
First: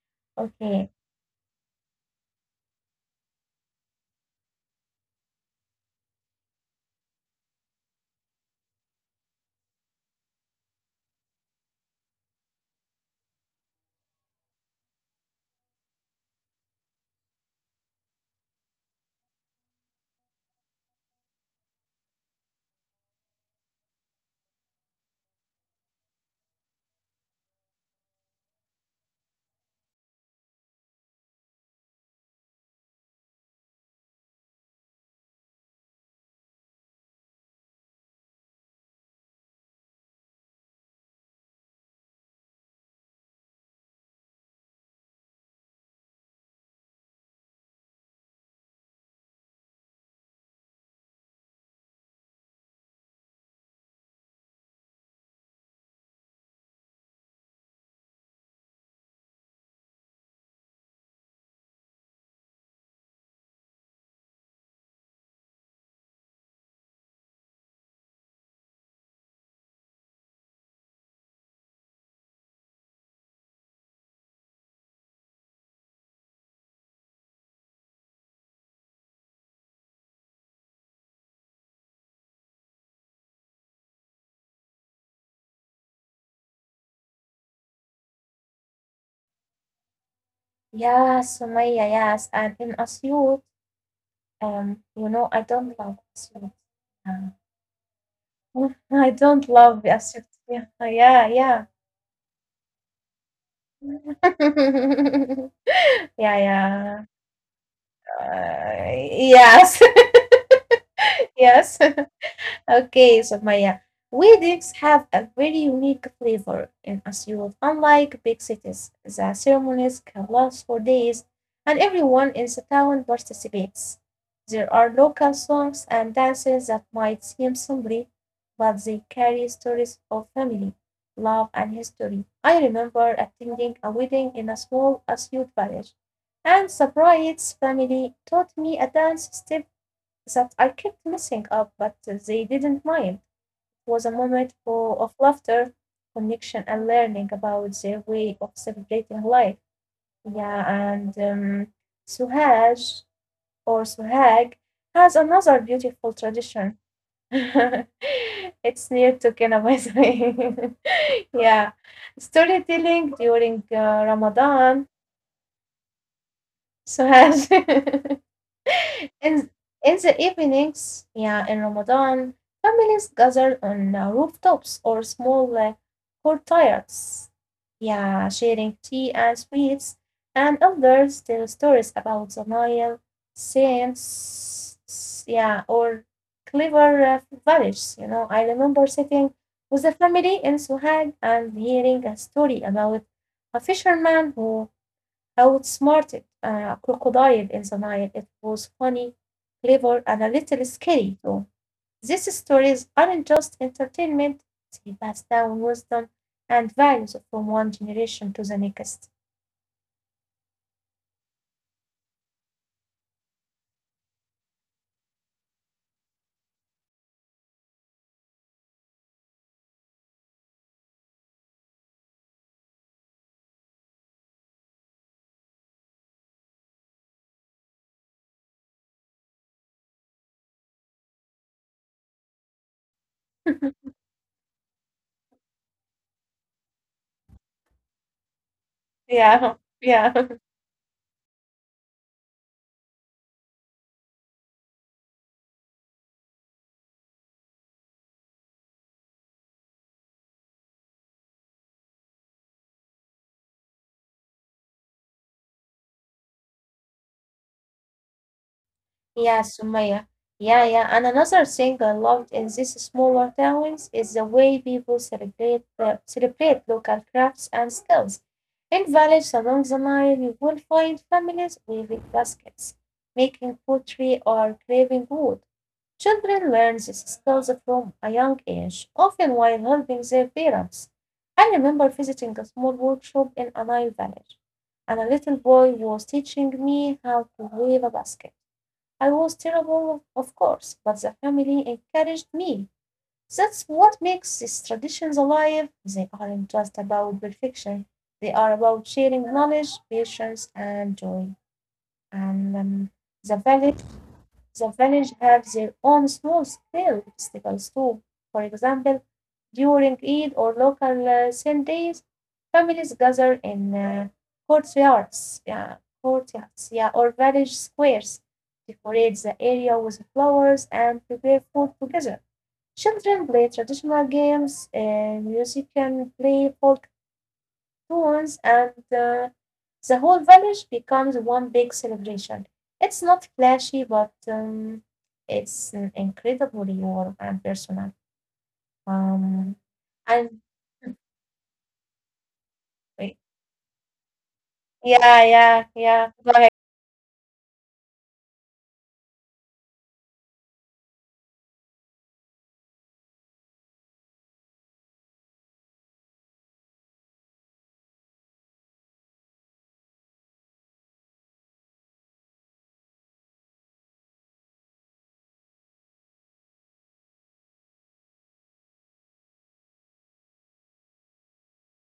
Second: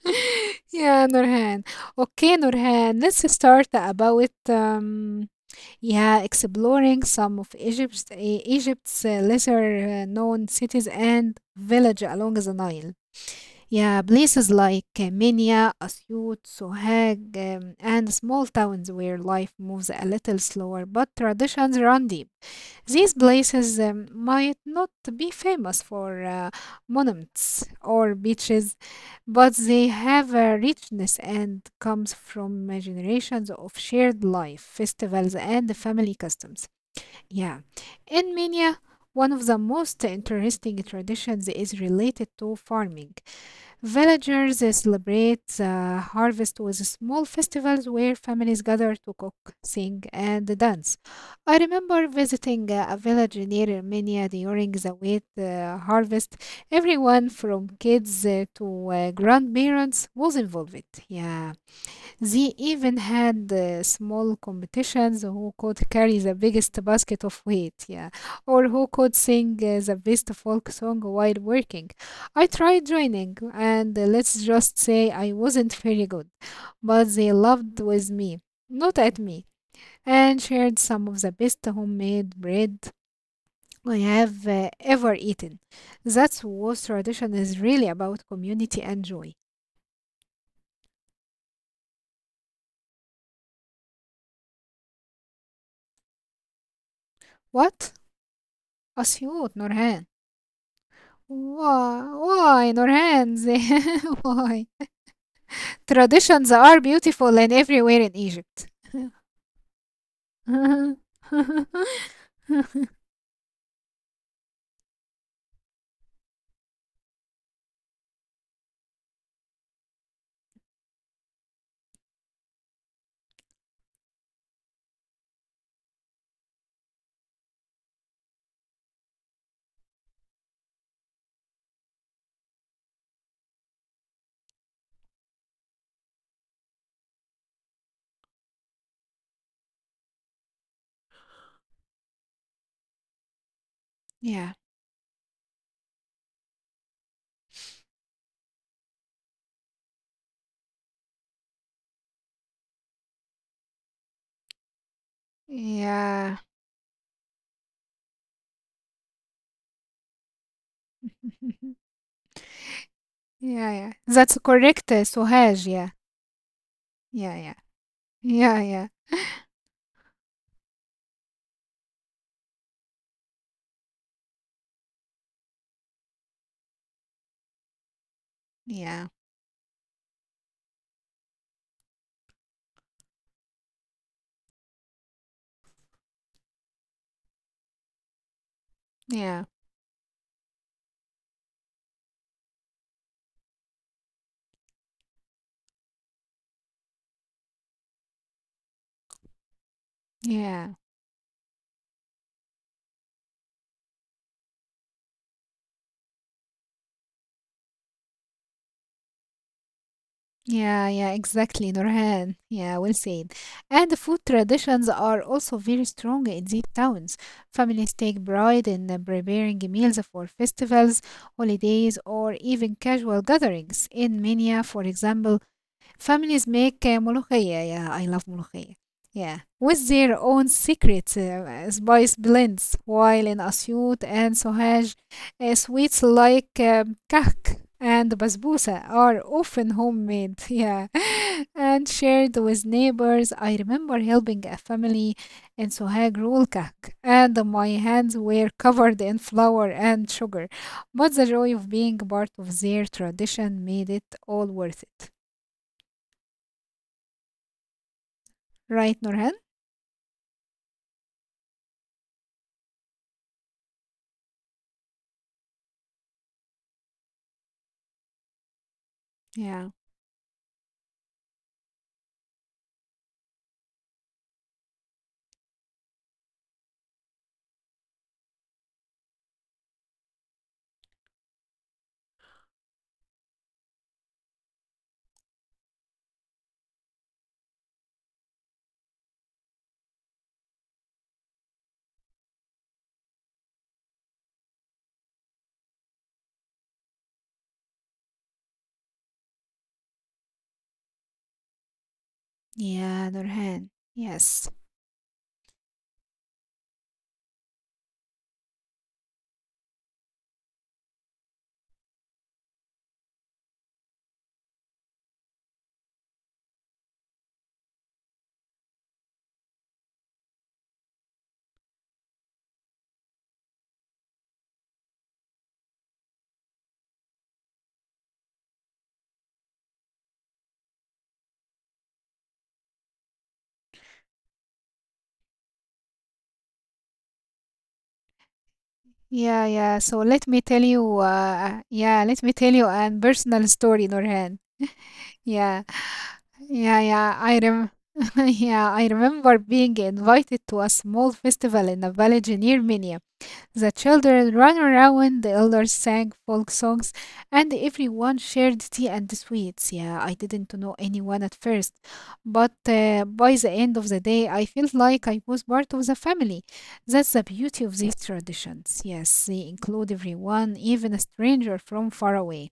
Okay.
yeah, Nurhan. Okay, Nurhan, let's start about yeah, exploring some of Egypt's lesser known cities and village along the Nile. Yeah, places like Minya, Asyut, Sohag, and small towns where life moves a little slower, but traditions run deep. These places might not be famous for monuments or beaches, but they have a richness and comes from generations of shared life, festivals, and family customs. Yeah. In Mania, one of the most interesting traditions is related to farming. Villagers celebrate the harvest with small festivals where families gather to cook, sing, and dance. I remember visiting a village near Armenia during the wheat harvest. Everyone from kids to grandparents was involved. Yeah. They even had small competitions who could carry the biggest basket of weight, yeah, or who could sing the best folk song while working. I tried joining, and let's just say I wasn't very good, but they loved with me, not at me, and shared some of the best homemade bread I have ever eaten. That's what tradition is really about community and joy.
Yeah, Sumaya, yes, and in Asyut. I don't love sweet. Um,
What?
I
Asiyut,
don't
Nurhan.
love acid. Yeah, yeah, yeah.
Why? Why, Nurhanzi? Why?
yeah,
Traditions are
yeah.
beautiful and everywhere in Egypt.
Uh, yes, yes. Okay, Sumaya. Weddings have a very unique flavor in Asyut. Unlike big cities, the ceremonies can last for days and everyone in the town participates. There are local songs and dances that might seem simple, but they carry stories of family, love, and history. I remember attending a wedding in a small Asyut village, and the bride's family taught me a dance step that I kept messing up, but they didn't mind. It was a
yeah.
moment of laughter, connection, and learning about their way of celebrating life. Yeah, and Suhaj or Suhag has another beautiful
Yeah.
tradition. It's near to Kenya, by the way. Yeah, storytelling during
yeah, yeah. That's
Ramadan.
correct, Suhaj. Yeah. Yeah,
Suhaj.
yeah. Yeah, yeah.
in, in the evenings, yeah, in Ramadan, families gather on rooftops or small courtyards, yeah, sharing tea and sweets, and elders tell stories about the Nile, saints, yeah, or clever villages. You know, I remember
Yeah.
sitting
Yeah.
with a family in Suhag and hearing a story about a fisherman who how it a crocodile in the Nile. It was funny, clever, and a little
Yeah.
scary too. These stories aren't just entertainment, they pass down wisdom and values from one generation to the next.
Yeah, yeah, exactly, Nurhan. Yeah, well said. And the food traditions are also very strong in these towns. Families take pride in preparing meals for festivals, holidays, or even casual gatherings. In Minya, for example, families make molokhaya. Yeah, yeah, I love molokhaya. Yeah, yeah, with their own secret spice blends, while in Asyut and Sohaj, sweets like kahk and basbousa are
Yeah,
often homemade.
yeah.
Yeah, and shared with neighbors. I remember helping a family in Sohag roll kahk, and my hands were covered in flour and sugar, but the joy of being part of their tradition made it all worth it. Right, Nurhan?
Yeah, Sumaya. Yeah, yeah. And another thing I loved in these smaller towns is the way people celebrate celebrate local crafts and skills. In villages
Yeah.
along the Nile, you will find families weaving baskets, making pottery, or carving wood. Children learn these skills from a young age, often while helping their parents. I remember visiting a small workshop in a Nile village, and a little boy was teaching me how to weave a basket. I was terrible, of course, but the family encouraged me. That's what makes these traditions alive. They aren't just about perfection, they are about sharing knowledge, patience, and joy, and
Yeah,
um,
Nurhan.
the value
Yes.
the village have their own small scale festivals too. For example, during Eid or local sale days, families gather in courtyards, yeah, courtyards, yeah, or village squares, decorate the area with flowers and prepare food together. Children play traditional games, musicians play folk tunes, and the whole village becomes one big celebration. It's not flashy, but it's incredibly warm and personal.
Yeah, yeah. So
Um,
let me tell you,
and
yeah, let me tell you an personal
Wait.
story, Nurhan. Yeah,
Yeah, yeah, yeah.
yeah,
Go ahead.
yeah. I rem yeah, I remember being invited to a small festival in a village near Minya. The children ran around, the elders sang folk songs, and everyone shared tea and sweets. Yeah, I didn't know anyone at first, but by the end of the day, I felt like I was part of the family. That's the beauty of these traditions. Yes, they include everyone, even a stranger from far away.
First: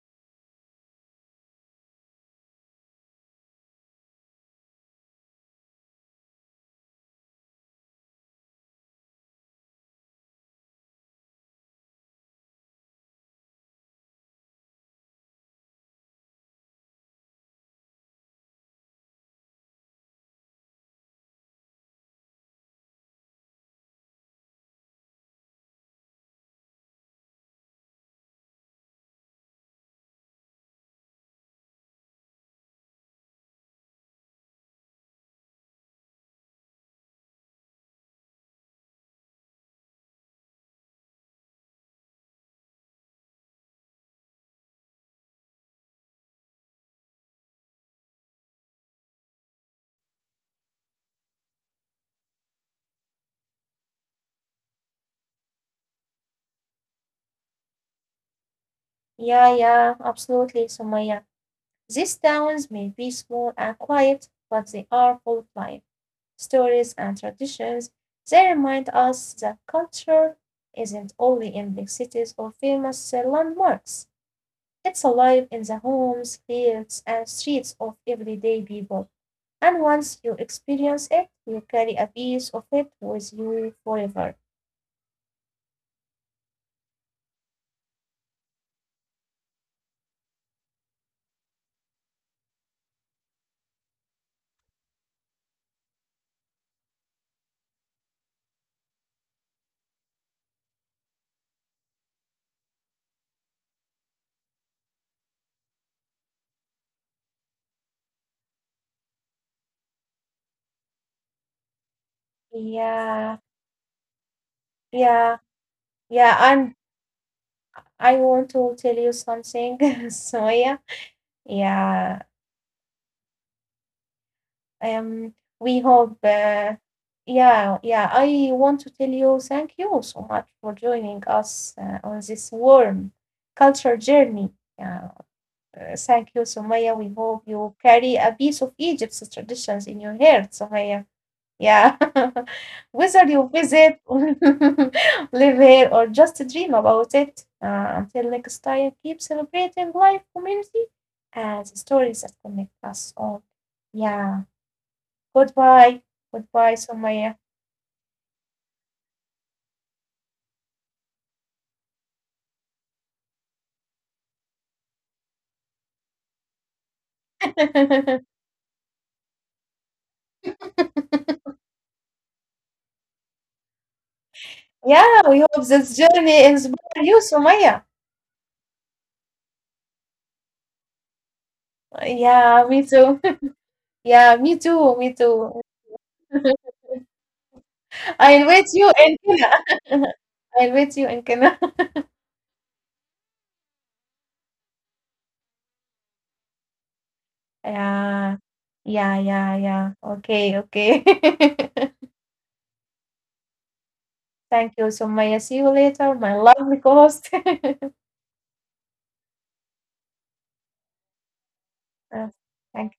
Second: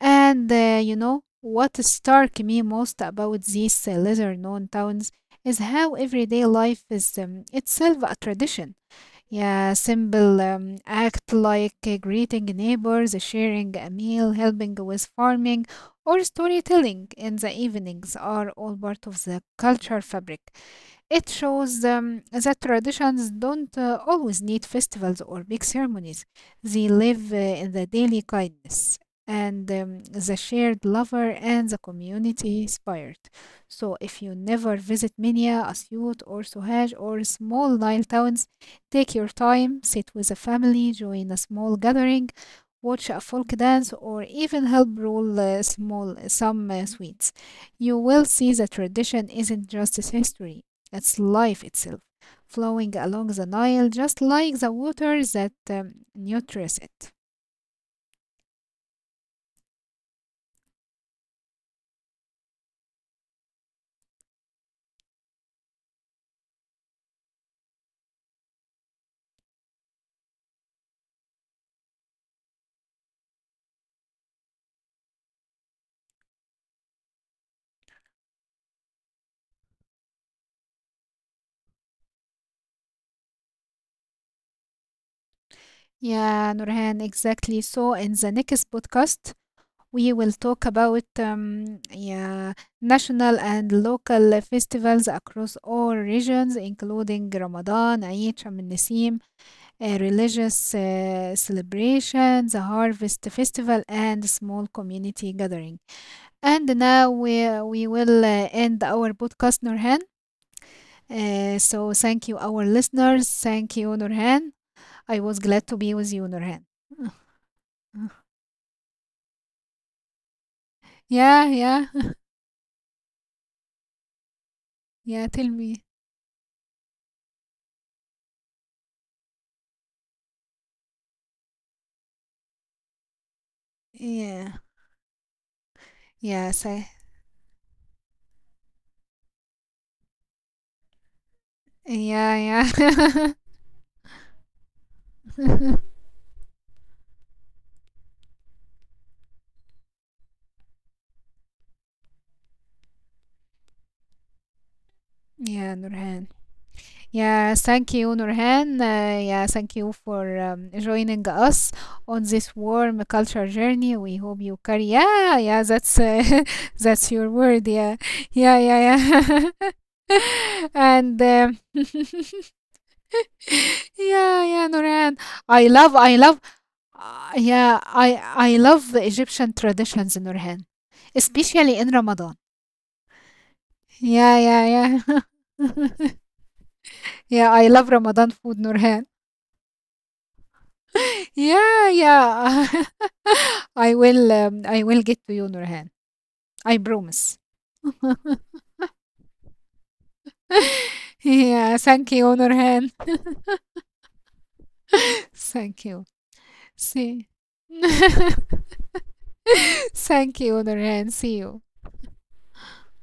And you know what struck me most about these lesser known towns is how everyday life is itself a tradition. Yeah, simple act like greeting neighbors, sharing a meal, helping with farming, or storytelling in the evenings are all part of the cultural fabric. It shows that traditions don't always need festivals or big ceremonies. They live in the daily kindness and the shared lover and the community spirit. So, if you never visit Minya, Asyut, or Suhaj, or small Nile towns, take your time, sit with a family, join a small gathering, watch a folk dance, or even help roll small some sweets. You will see that tradition isn't just history; that's life itself, flowing along the Nile just like the water that nurtures it.
Yeah, yeah, absolutely, Sumaya. These towns may be small and quiet, but they are full of life, stories, and traditions. They remind us that culture isn't only in big cities or famous landmarks. It's alive in the homes, fields, and streets of everyday people, and once you experience it, you carry a piece of it with you forever.
Yeah, Nurhan, exactly. So in the next podcast, we will talk about yeah, national and local festivals across all regions, including Ramadan, Eid, Sham al-Nassim, religious celebrations, the harvest festival, and small community gathering. And now we will end our podcast, Nurhan. So thank you, our listeners.
Yeah,
Thank you, Nurhan. I was
yeah,
glad to be with you,
yeah.
Nurhan.
And I want to tell you something, so yeah,
Yeah, yeah,
Yeah,
yeah.
um,
Tell
we
me.
hope, yeah, yeah. I want to tell you thank you so much for joining us on this warm culture journey.
Yeah,
Yeah. Thank you,
yeah, say,
Sumaya. We hope you carry a piece of Egypt's traditions in your heart, Sumaya. Yeah.
yeah,
Whether
yeah.
you visit, live here, or just dream about it. Until next time, keep celebrating life, community, and the stories that connect us all. Yeah.
Yeah,
Goodbye.
Nurhan.
Goodbye, Sumaya.
Yeah, thank you, Nurhan. Yeah, thank you for joining us on this warm culture journey. We hope you carry. Yeah, yeah, that's that's your word. Yeah, yeah, yeah, yeah. and yeah, yeah, Nurhan.
Yeah, we hope this
I love,
journey inspires you,
yeah,
Sumaya.
I love the Egyptian traditions, Nurhan, especially in Ramadan.
Yeah, me too.
Yeah,
Yeah, me
yeah,
too. Me too.
yeah. yeah, I love Ramadan
I
food,
invite you
Nurhan.
in Kenya. I invite you in Kenya.
Yeah, yeah. I will get to you, Nurhan. I promise.
Yeah. Yeah, yeah, yeah. Okay, okay.
Yeah, thank you, Nurhan.
Thank you, Sumaya. See you
Thank you.
later, my lovely
See.
co-host.
thank you, Nurhan. See you.
Uh, Thank